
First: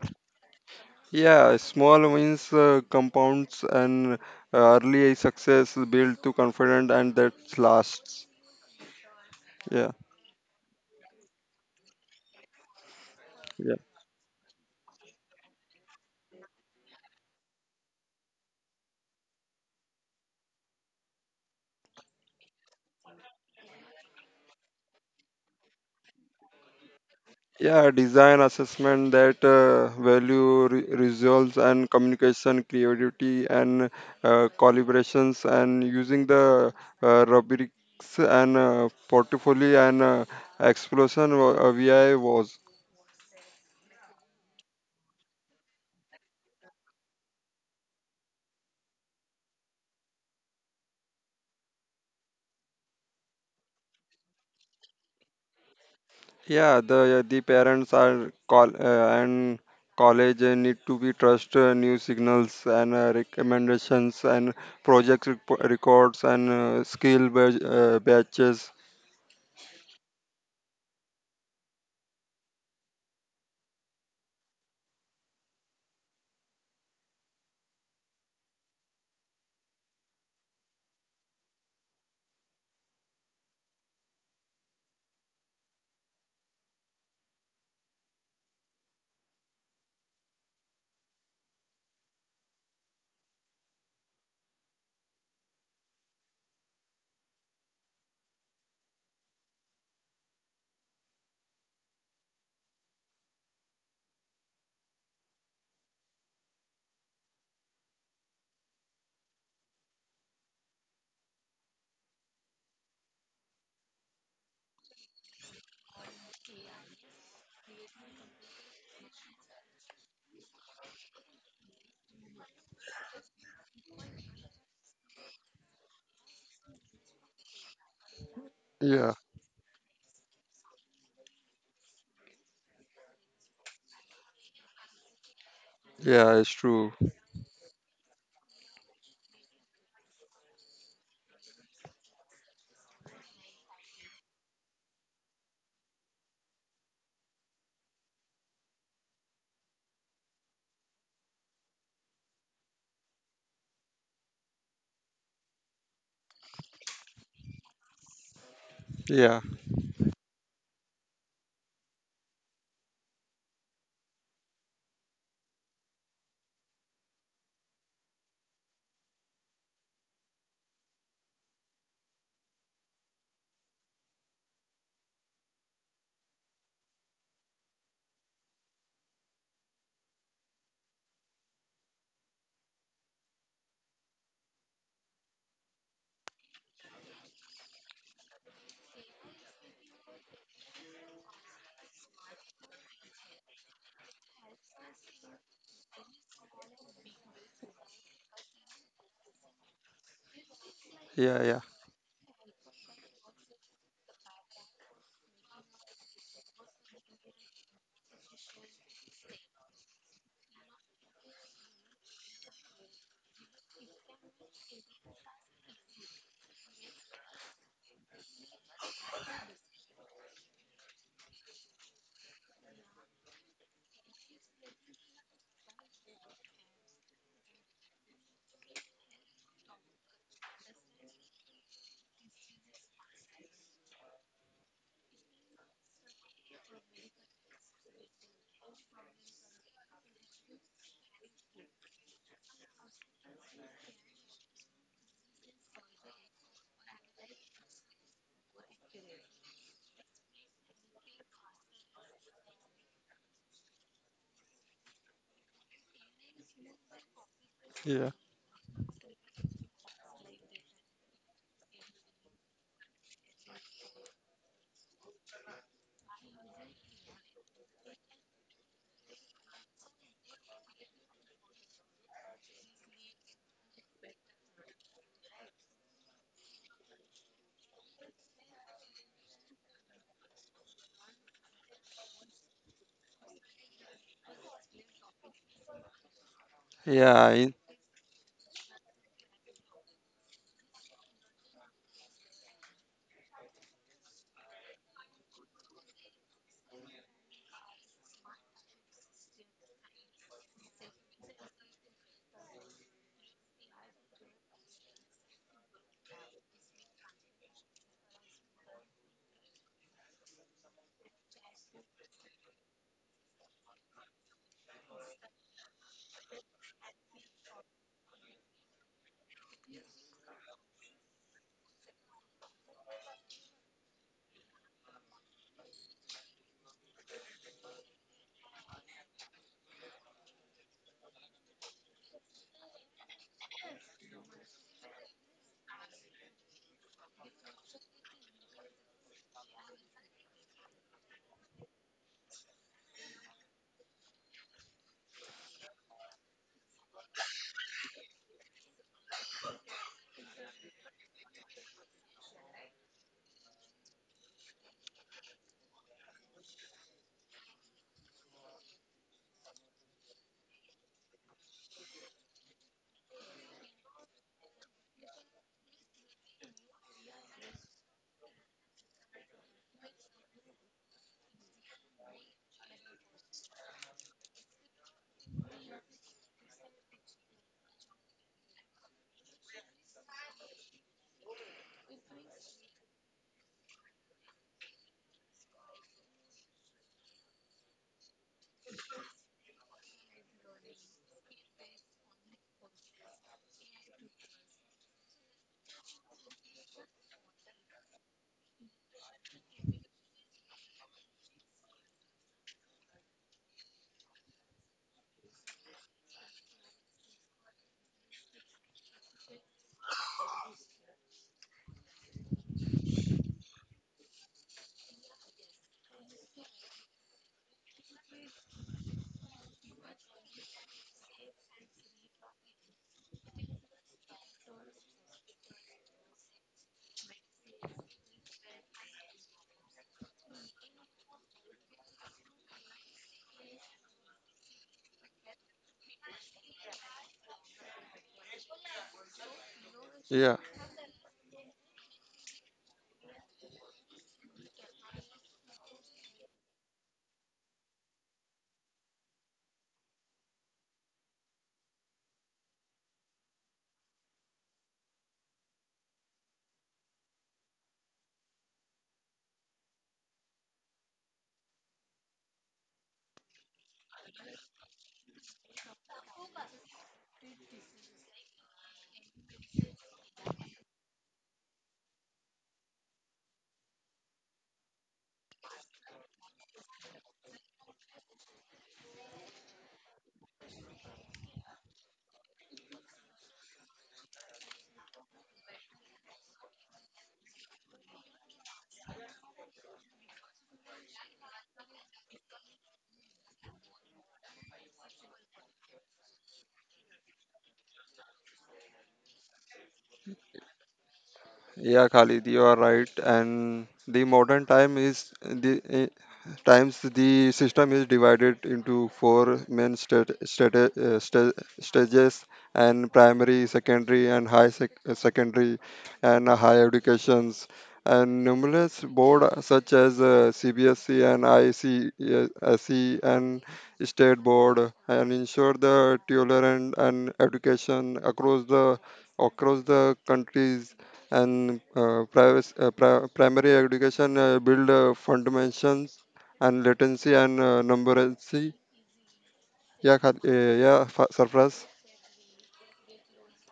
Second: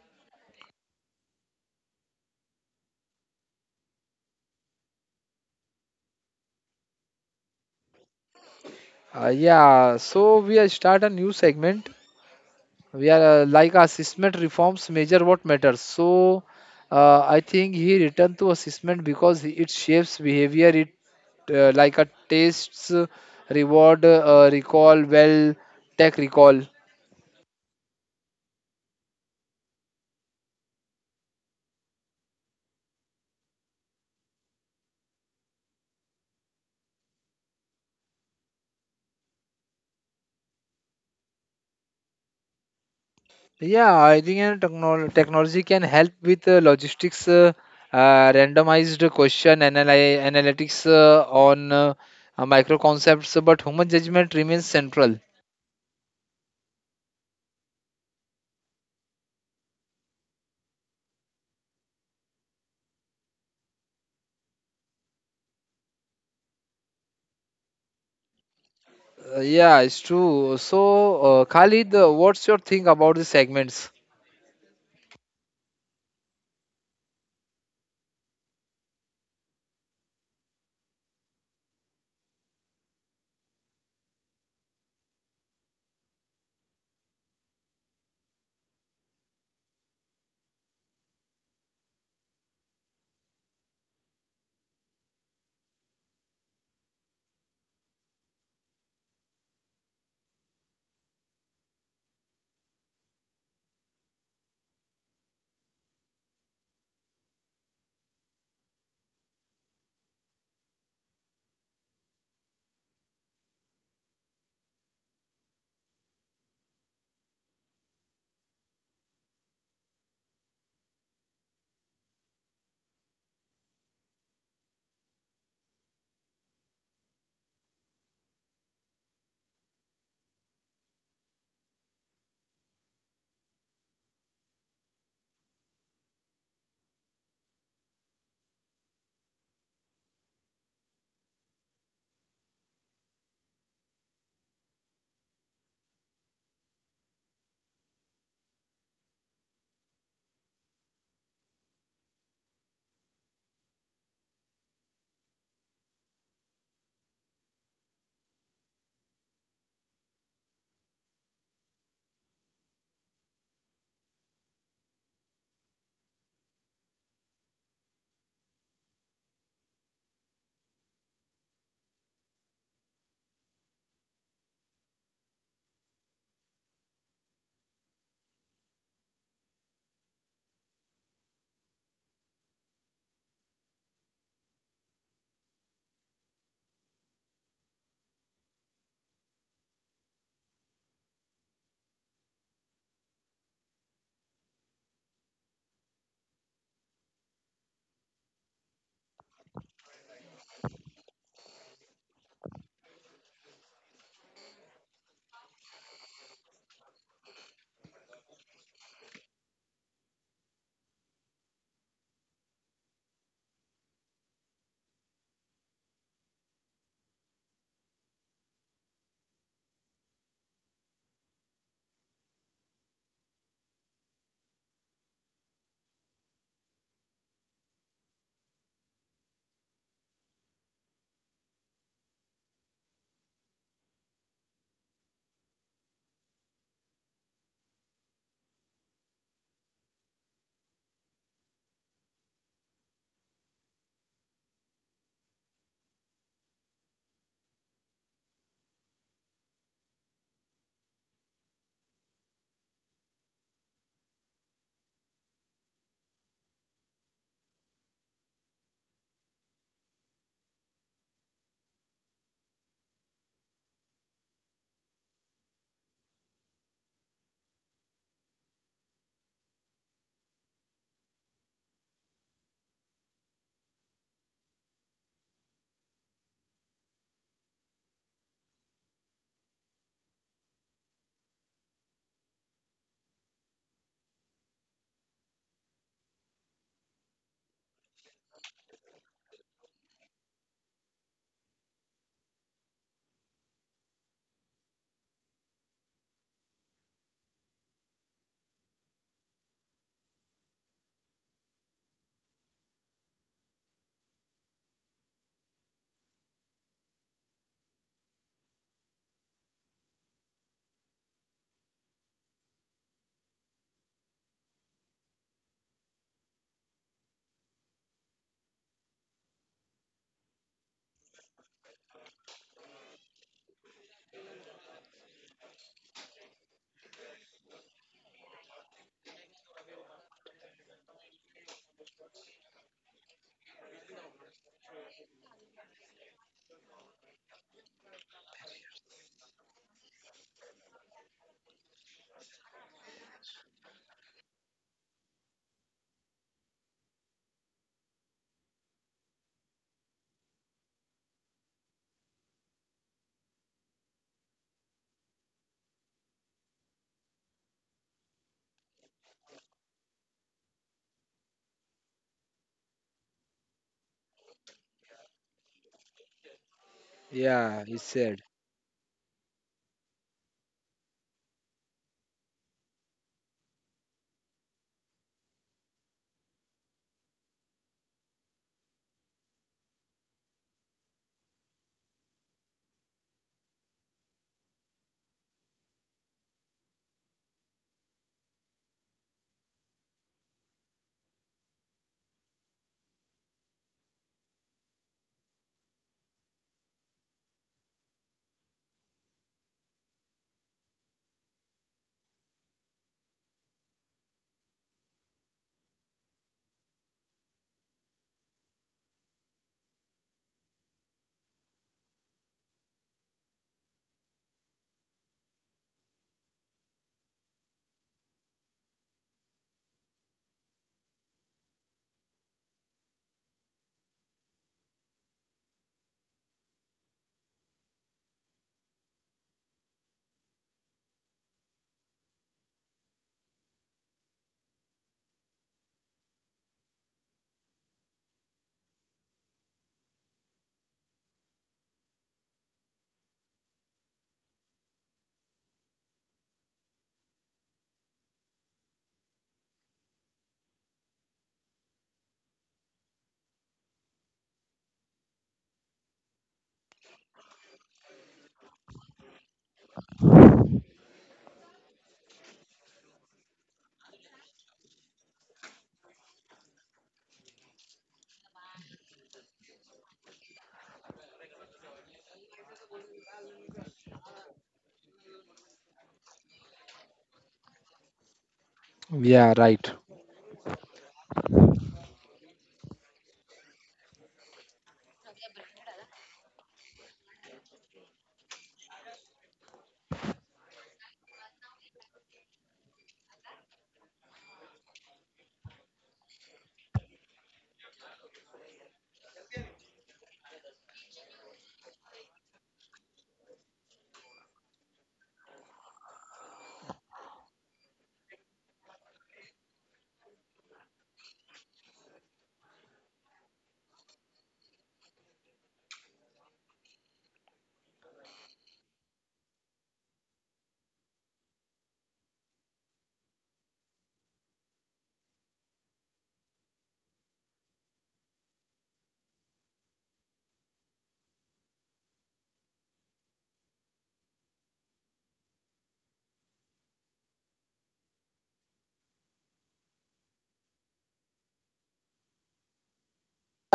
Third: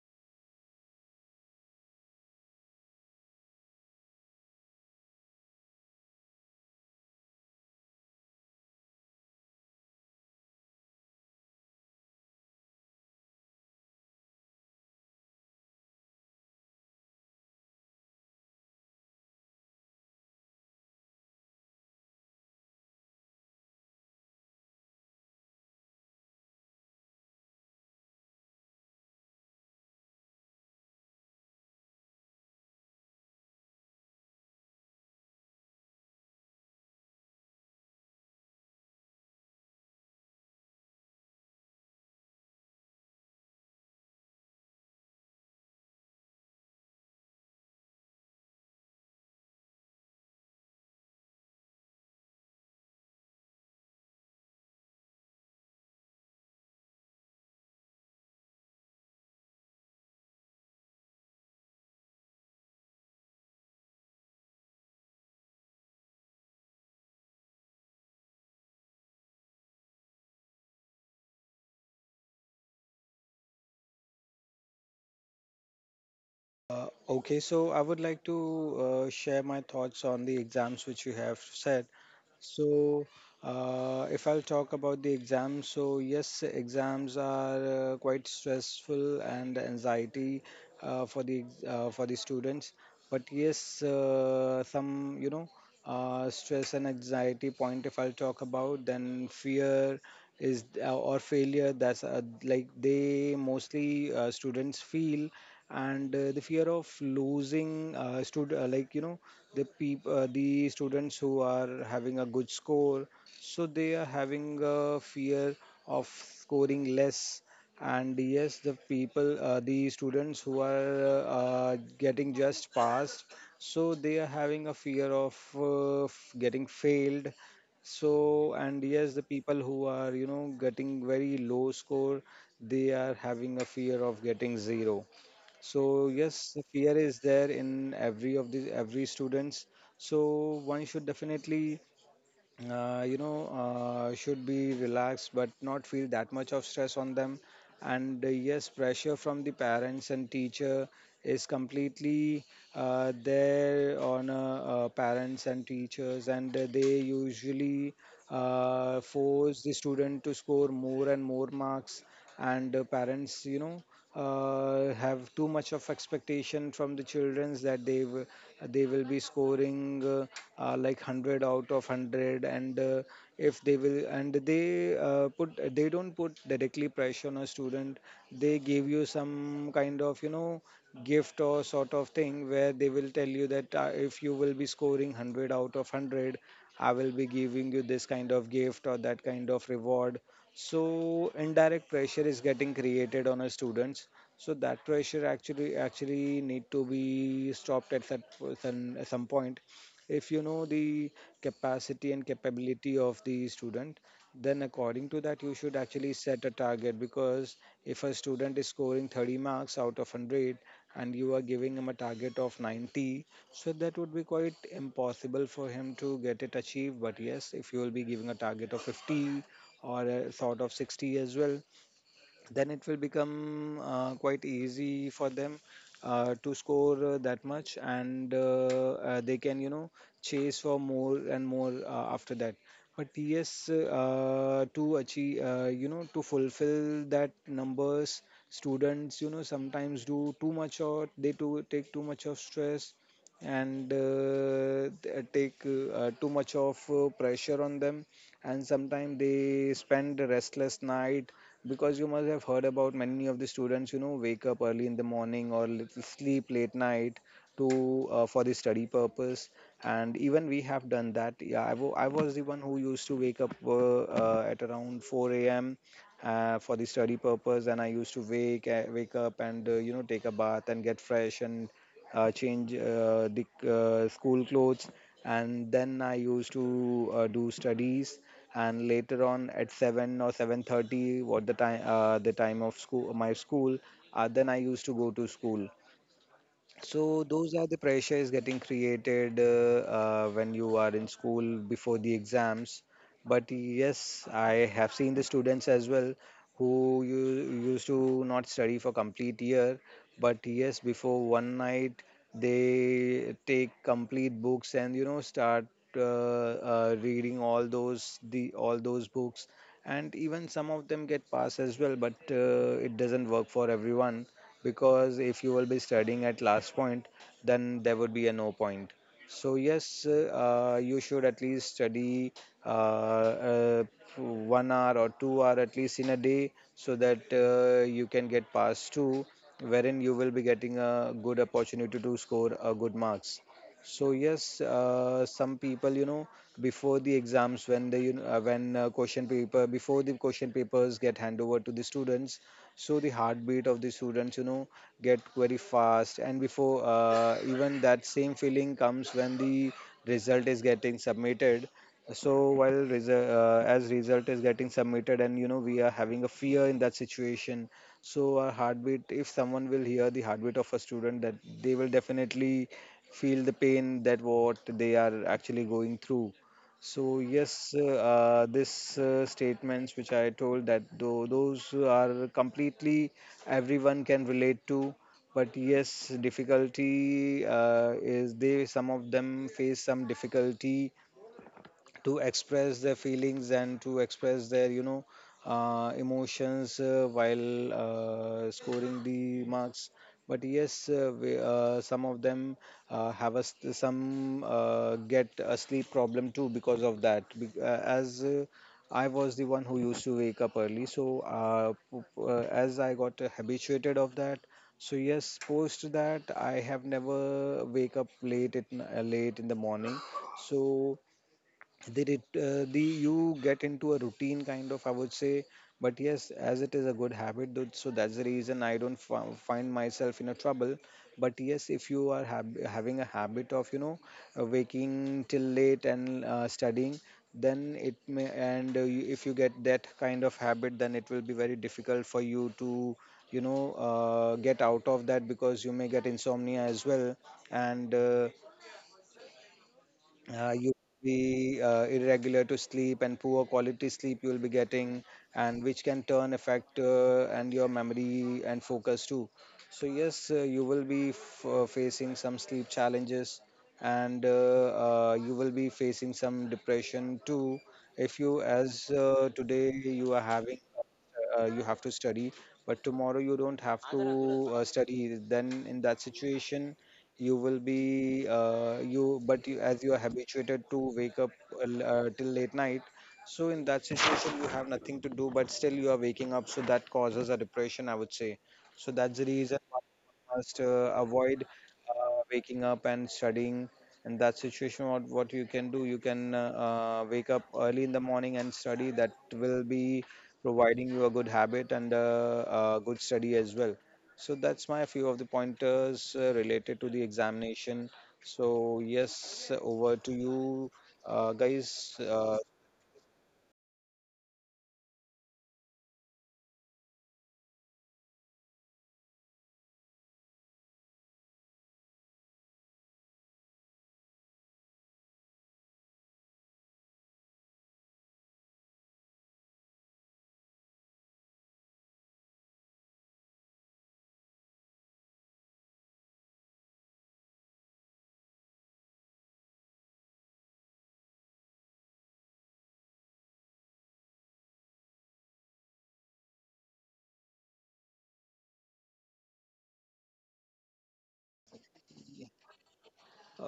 Yeah, small wins compounds and early success build to confidence and that lasts. Yeah,
Yeah, so we are start a new segment. We are like
yeah.
assessment reforms measure what matters. So I think he returned to assessment because it shapes behavior. It like a tastes, reward, recall, well, tech recall.
Yeah, design assessment that value results and communication, creativity and collaborations and using the rubrics and portfolio and explosion VI was.
Yeah, I think technology can help with logistics, randomized question analytics on micro concepts, but human judgment remains central.
Yeah, the parents are call and college need to be trust new signals and recommendations and project records and skill badge, batches.
Yeah, it's true. So, Khalid, what's your thing about the segments?
Okay, so I would like to share my thoughts on the exams which you have said. So, if I'll talk about the exams, so yes, exams are quite stressful and anxiety for the students. But yes, some stress and anxiety point, if I'll talk about, then fear is or failure, that's they mostly, students feel. And the fear of losing stud- like you know the peop- the students who are having a good score, so they are having a fear of scoring less. And yes, the people, the students who are getting just passed, so they are having a fear of getting failed. So and
Yeah,
yes, the people who are you know getting very low score, they are having a fear of getting zero. So
yeah,
yes,
it's
the
true.
fear is there in every of the every students. So one should definitely should be relaxed but not feel that much of stress on them. And yes, pressure from the parents and teacher is completely there on parents and teachers. And they usually
Yeah,
force the student to score more and more marks. And parents, you know, have too much of expectation from the childrens that they will be scoring 100 out of 100. And if they will, and they put they don't put directly pressure on a student, they give you some kind of you know gift or sort of thing, where they will tell you that if you will be scoring 100 out of 100, I will be giving you this kind of gift or that kind of reward. So indirect pressure is getting created on our students. So that pressure actually need to be stopped at at some point. If you know the
yeah, yeah,
capacity and capability of the student, then according to that you should actually set a target. Because if a student is scoring 30 marks out of 100 and you are giving him a target of 90, so that would be quite impossible for him to get it achieved. But yes, if you will be giving a target of 50 or sort of 60 as well, then it will become quite easy for them to score that much. And they can you know chase for more and more after that. But yes, to achieve, to fulfill that numbers, students you know sometimes do too much, or they too take too much of stress, and take too much of pressure on them. And sometimes they spend a restless night, because you must have heard about many of the students you know wake up early in the morning or little sleep late night to
yeah,
for the study purpose. And even we have done that. Yeah, I was the one who used to wake up at around 4 a.m. For the study purpose. And I used to wake up and you know take a bath and get fresh and change the school clothes, and then I used to do studies. And later on, at 7 or 7:30, what the time of school, my school, then I used to go to school. So
yeah,
those
I,
are the pressures getting created when you are in school before the exams. But yes, I have seen the students as well who used to not study for complete year, but yes, before one night they take complete books and you know start reading all those books, and even some of them get passed as well. But it doesn't work for everyone. Because if you will be studying at last point, then there would be a no point. So yes, you should at least study uh, uh, 1 hour or 2 hour at least in a day, so that you can get past two, wherein you will be getting a good opportunity to score a good marks. So yes, some people, you know, before the exams, when question paper before the question papers get hand over to the students, so the heartbeat of the students, you know, get very fast. And before even that, same feeling comes when the result is getting submitted. So while as result is getting submitted and you know we are having a fear in that situation, so our heartbeat, if someone will hear the heartbeat of a student, that they will definitely feel the pain that what they are actually going through. So
Yeah,
yes,
he said.
this statements which I told, that those are completely everyone can relate to. But yes, difficulty is, they some of them face some difficulty to express their feelings and to express their you know emotions while scoring the marks. But yes, some of them have a, s- some get a sleep problem too because of that. As I was the one who used to wake up early, so as I got habituated of that, so yes, post that I have never wake up late at, late in the morning. So the, you get into a routine kind of, I would say. But yes, as it is a good habit though, so that's the reason I don't find myself in a trouble. But yes, if you are having a habit of you know waking till late and studying, then it may, and if you get that kind of habit, then it will be very difficult for you to you know get out of that, because you may get insomnia as well. And
yeah,
you will be irregular to Sleep and poor quality sleep you will be getting, and which can turn affect and your memory and focus too. So yes, you will be facing some sleep challenges. And You will be facing some depression too. If you as today you are having, you have to study, but tomorrow you don't have to study, then in that situation you will be you but you, as you are habituated to wake up till late night. So in that situation you have nothing to do, but still you are waking up, so that causes a depression, I would say. So that's the
Yeah,
reason
right.
why you must avoid waking up and studying. In that situation what you can do, you can wake up early in the morning and study. That will be providing you a good habit and good study as well. So that's my few of the pointers related to the examination. So yes, over to you,
yeah.
guys.
Khalid, you are right. And the modern time is the times the system is divided into four main stages and primary secondary and high secondary and higher educations and numerous board such as cbsc and icse and state board and ensure the tolerant and education across the countries and privacy, primary education build fundamentals and latency and numeracy या खात. Yeah, Sarfaraz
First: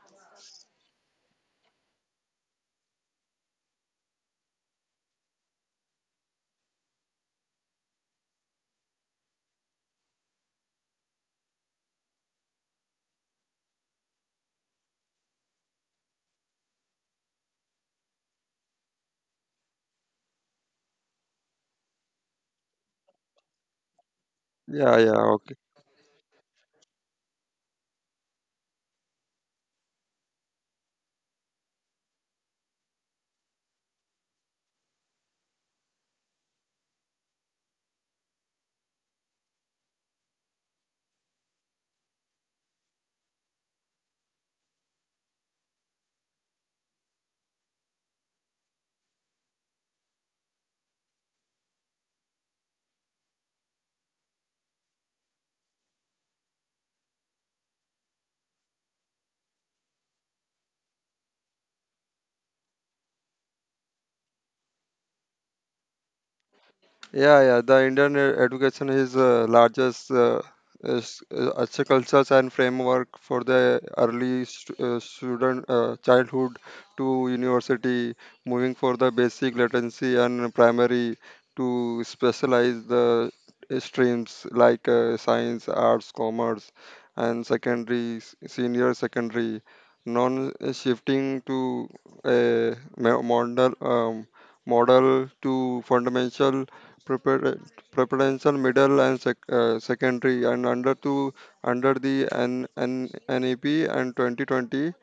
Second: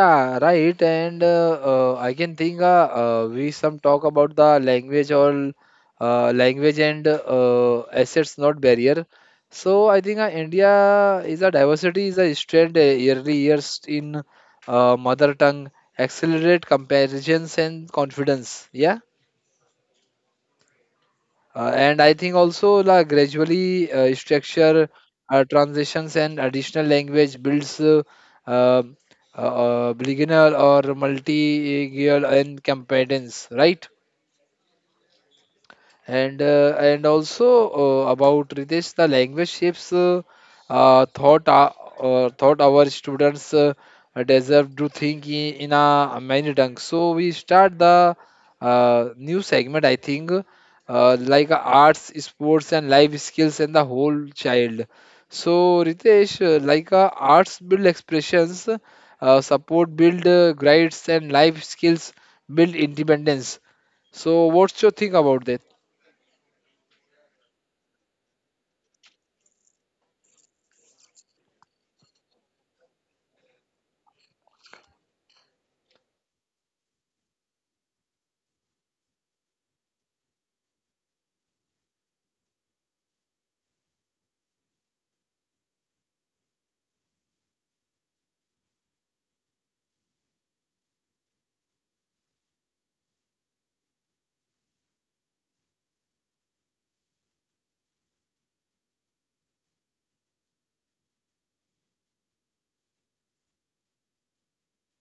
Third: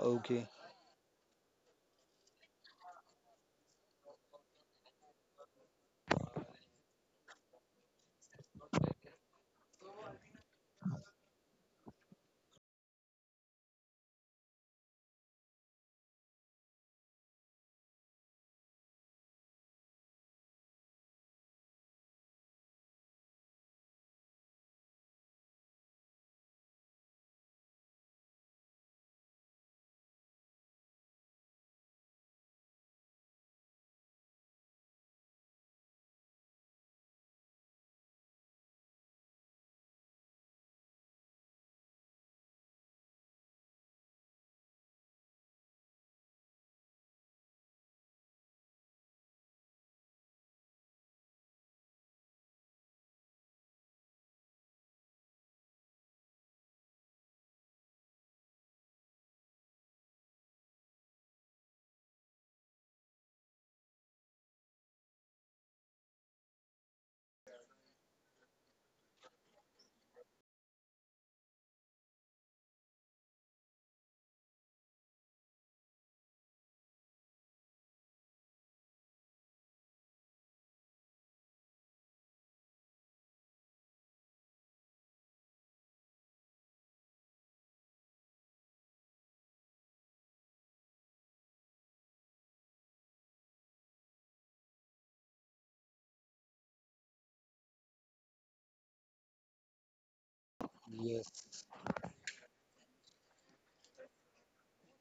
Yeah, right. And I can think we some talk about the language or language and assets, not barrier. So I think India is a diversity is a strength yearly years in mother tongue, accelerate comparisons and confidence. Yeah. And I think also la gradually structure
या या.
transitions and additional language builds um, beginner or multi-gear and competence, right? And and also about Ritesh, the language shapes uh, thought uh, thought our students deserve to think in a many tongues. So we start the new segment, I think, like arts, sports, and life skills, and the whole child. So Ritesh, like arts build expressions, support build grades, and life skills build independence. So what's your think about that?
Yeah, yeah. The Indian education is largest as a cultures and framework for the early student childhood to university, moving for the basic literacy and primary to specialize the streams like science, arts, commerce, and secondary, senior secondary, non-shifting to a model model to fundamental prepar- preferential, middle, and secondary, and under to
Yes.
under the NEP and 2020,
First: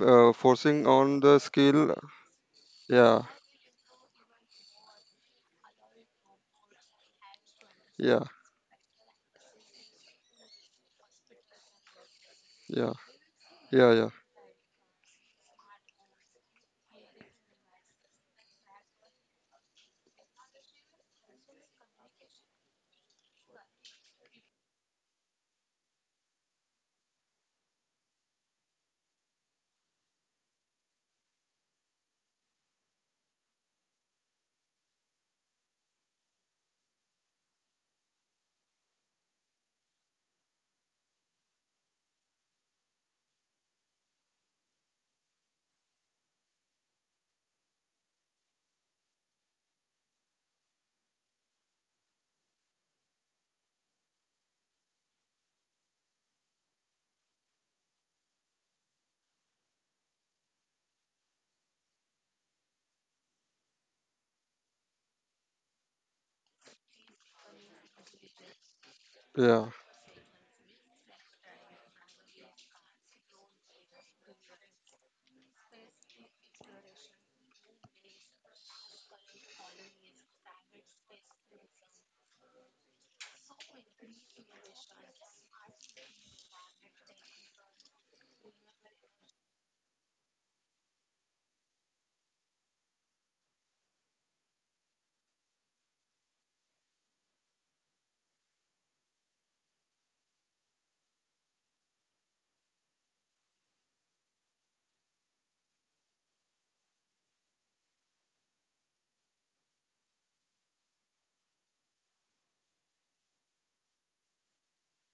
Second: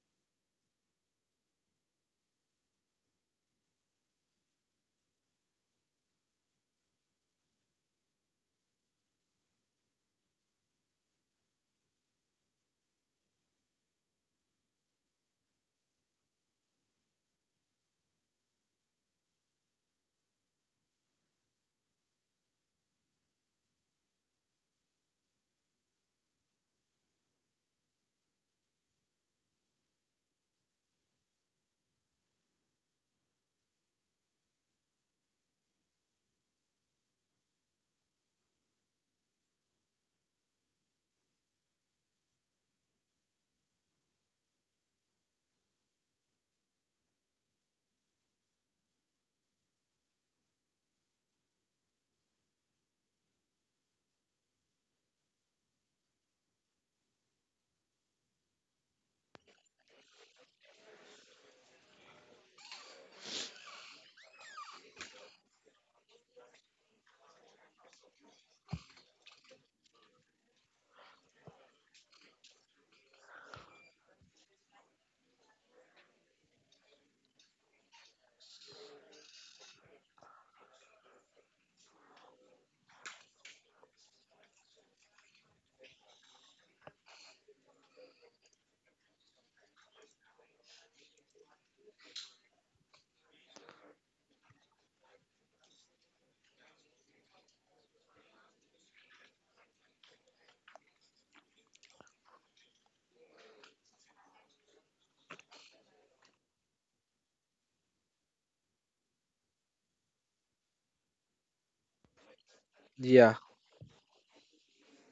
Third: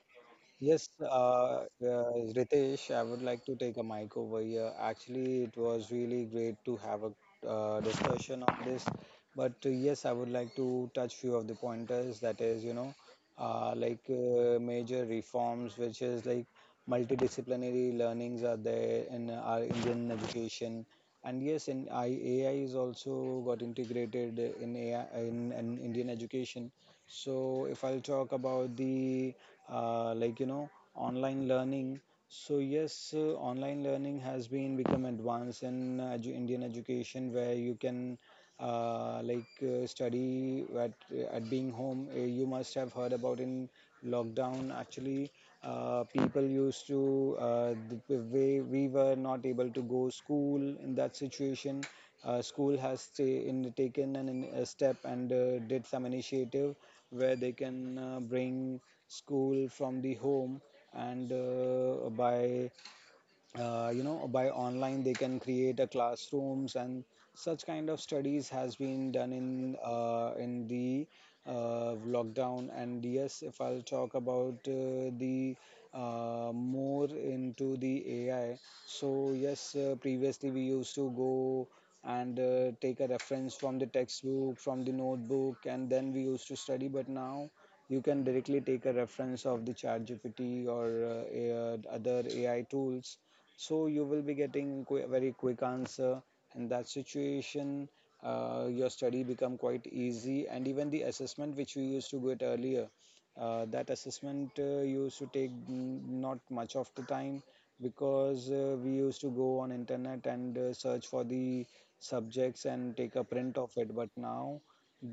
forcing
Yes, uh,
on the
uh,
skill.
Ritesh, I
Yeah,
would like to take a mic over here. Actually, it was really great to have a
yeah,
discussion on this. But yes, I would like to touch few of the pointers. That is, you
yeah,
know,
yeah, yeah,
major reforms, which is like multidisciplinary learnings are there in our Indian education. And yes, AI is also got integrated in AI in Indian education. So if I'll talk about the, uh, like you know online learning. So yes, online learning has been become advanced in Indian education, where you can study at being home. You must have heard about in lockdown. Actually, people used to the way we were not able to go school. In that situation school has ta- in, taken a step and did some initiative where they can bring school from the home, and by you know by online they can create a classrooms, and such kind of studies has been done
yeah,
in the lockdown. And yes, if I'll talk about the more into the AI, so yes, previously we used to go and take a reference from the textbook, from the notebook, and then we used to study. But now you can directly take a reference of the chat GPT or other AI tools, so you will be getting very quick answer. In that situation your study become quite easy. And even the assessment which we used to get earlier, that assessment used to take not much of the time, because we used to go on internet and search for the subjects and take a
Yeah,
print of it. But now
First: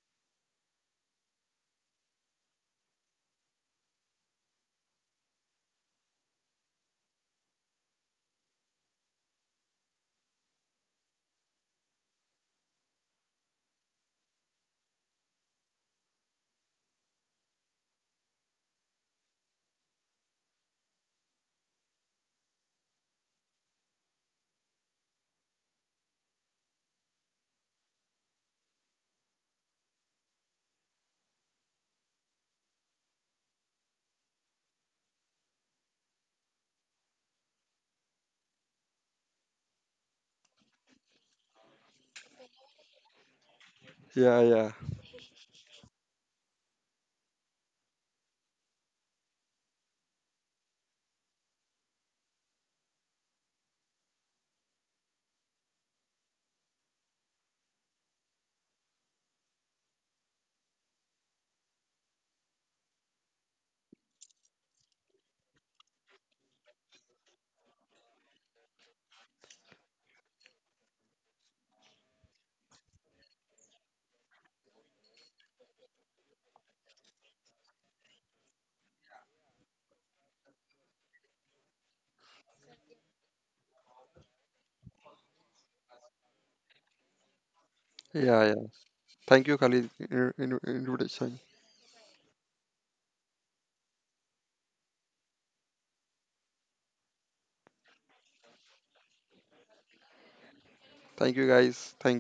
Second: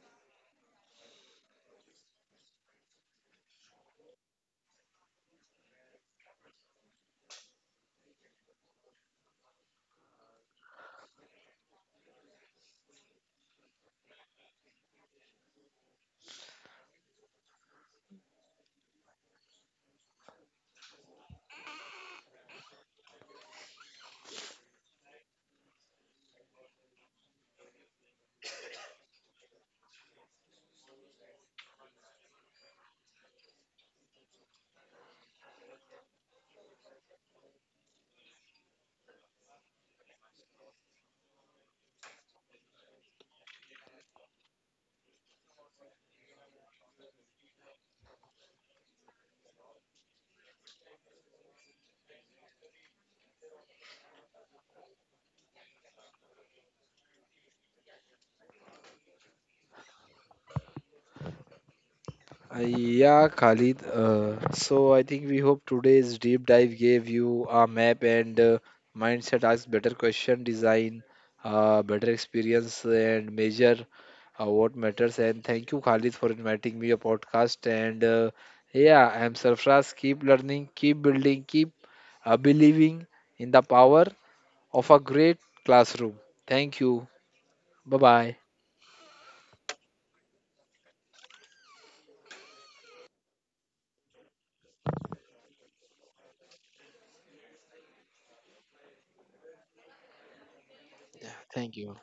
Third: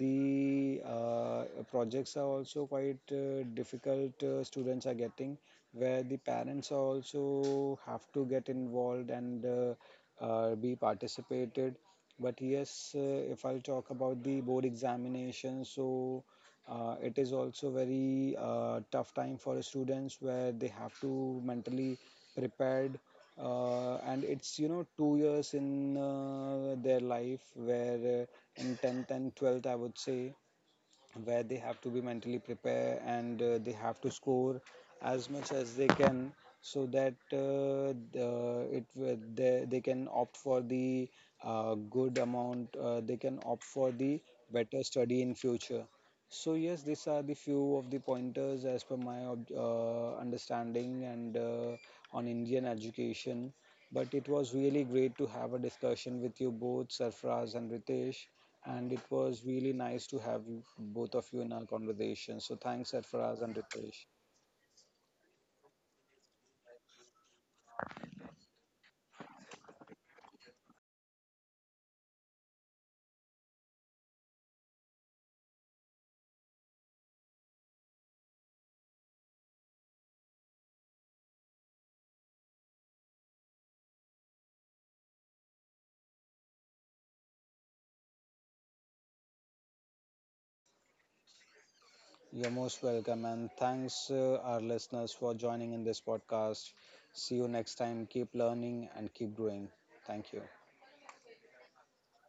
the, projects are also quite difficult students are getting, where the parents also have to get involved and be participated. But yes, if I'll talk about the board examination, so it is also very tough time for the students, where they have to mentally prepared, and it's, you know, 2 years in their life, where in 10th and 12th I would say, where they have to be mentally prepared and they have to score as much as they can, so that they can opt for the good amount they can opt for the
yeah, yeah,
better study in future. So yes, these are the few of the pointers as per my understanding and on Indian education. But it was really great to have a discussion with you both, Sarfraz and Ritesh, and it was really nice to have you, both of you, in our conversation. So thanks,
yeah,
Sarfaraz and
Khalid.
Ritesh.
So I think we hope today's deep dive gave you a map and mindset, ask better question design, better experience, and measure what matters. And thank you, Khalid, for inviting me a podcast. And yeah, I'm Sarfraz. Keep learning, keep building, keep believing in the power of a great classroom. Thank you. Bye bye.
yeah, yeah. Thank you, Khalid, invitation.
You're most welcome, and thanks our listeners for joining in this podcast. See you next time. Keep learning and keep growing. Thank you.
Thank you,
Thank
guys.
you.
Thank.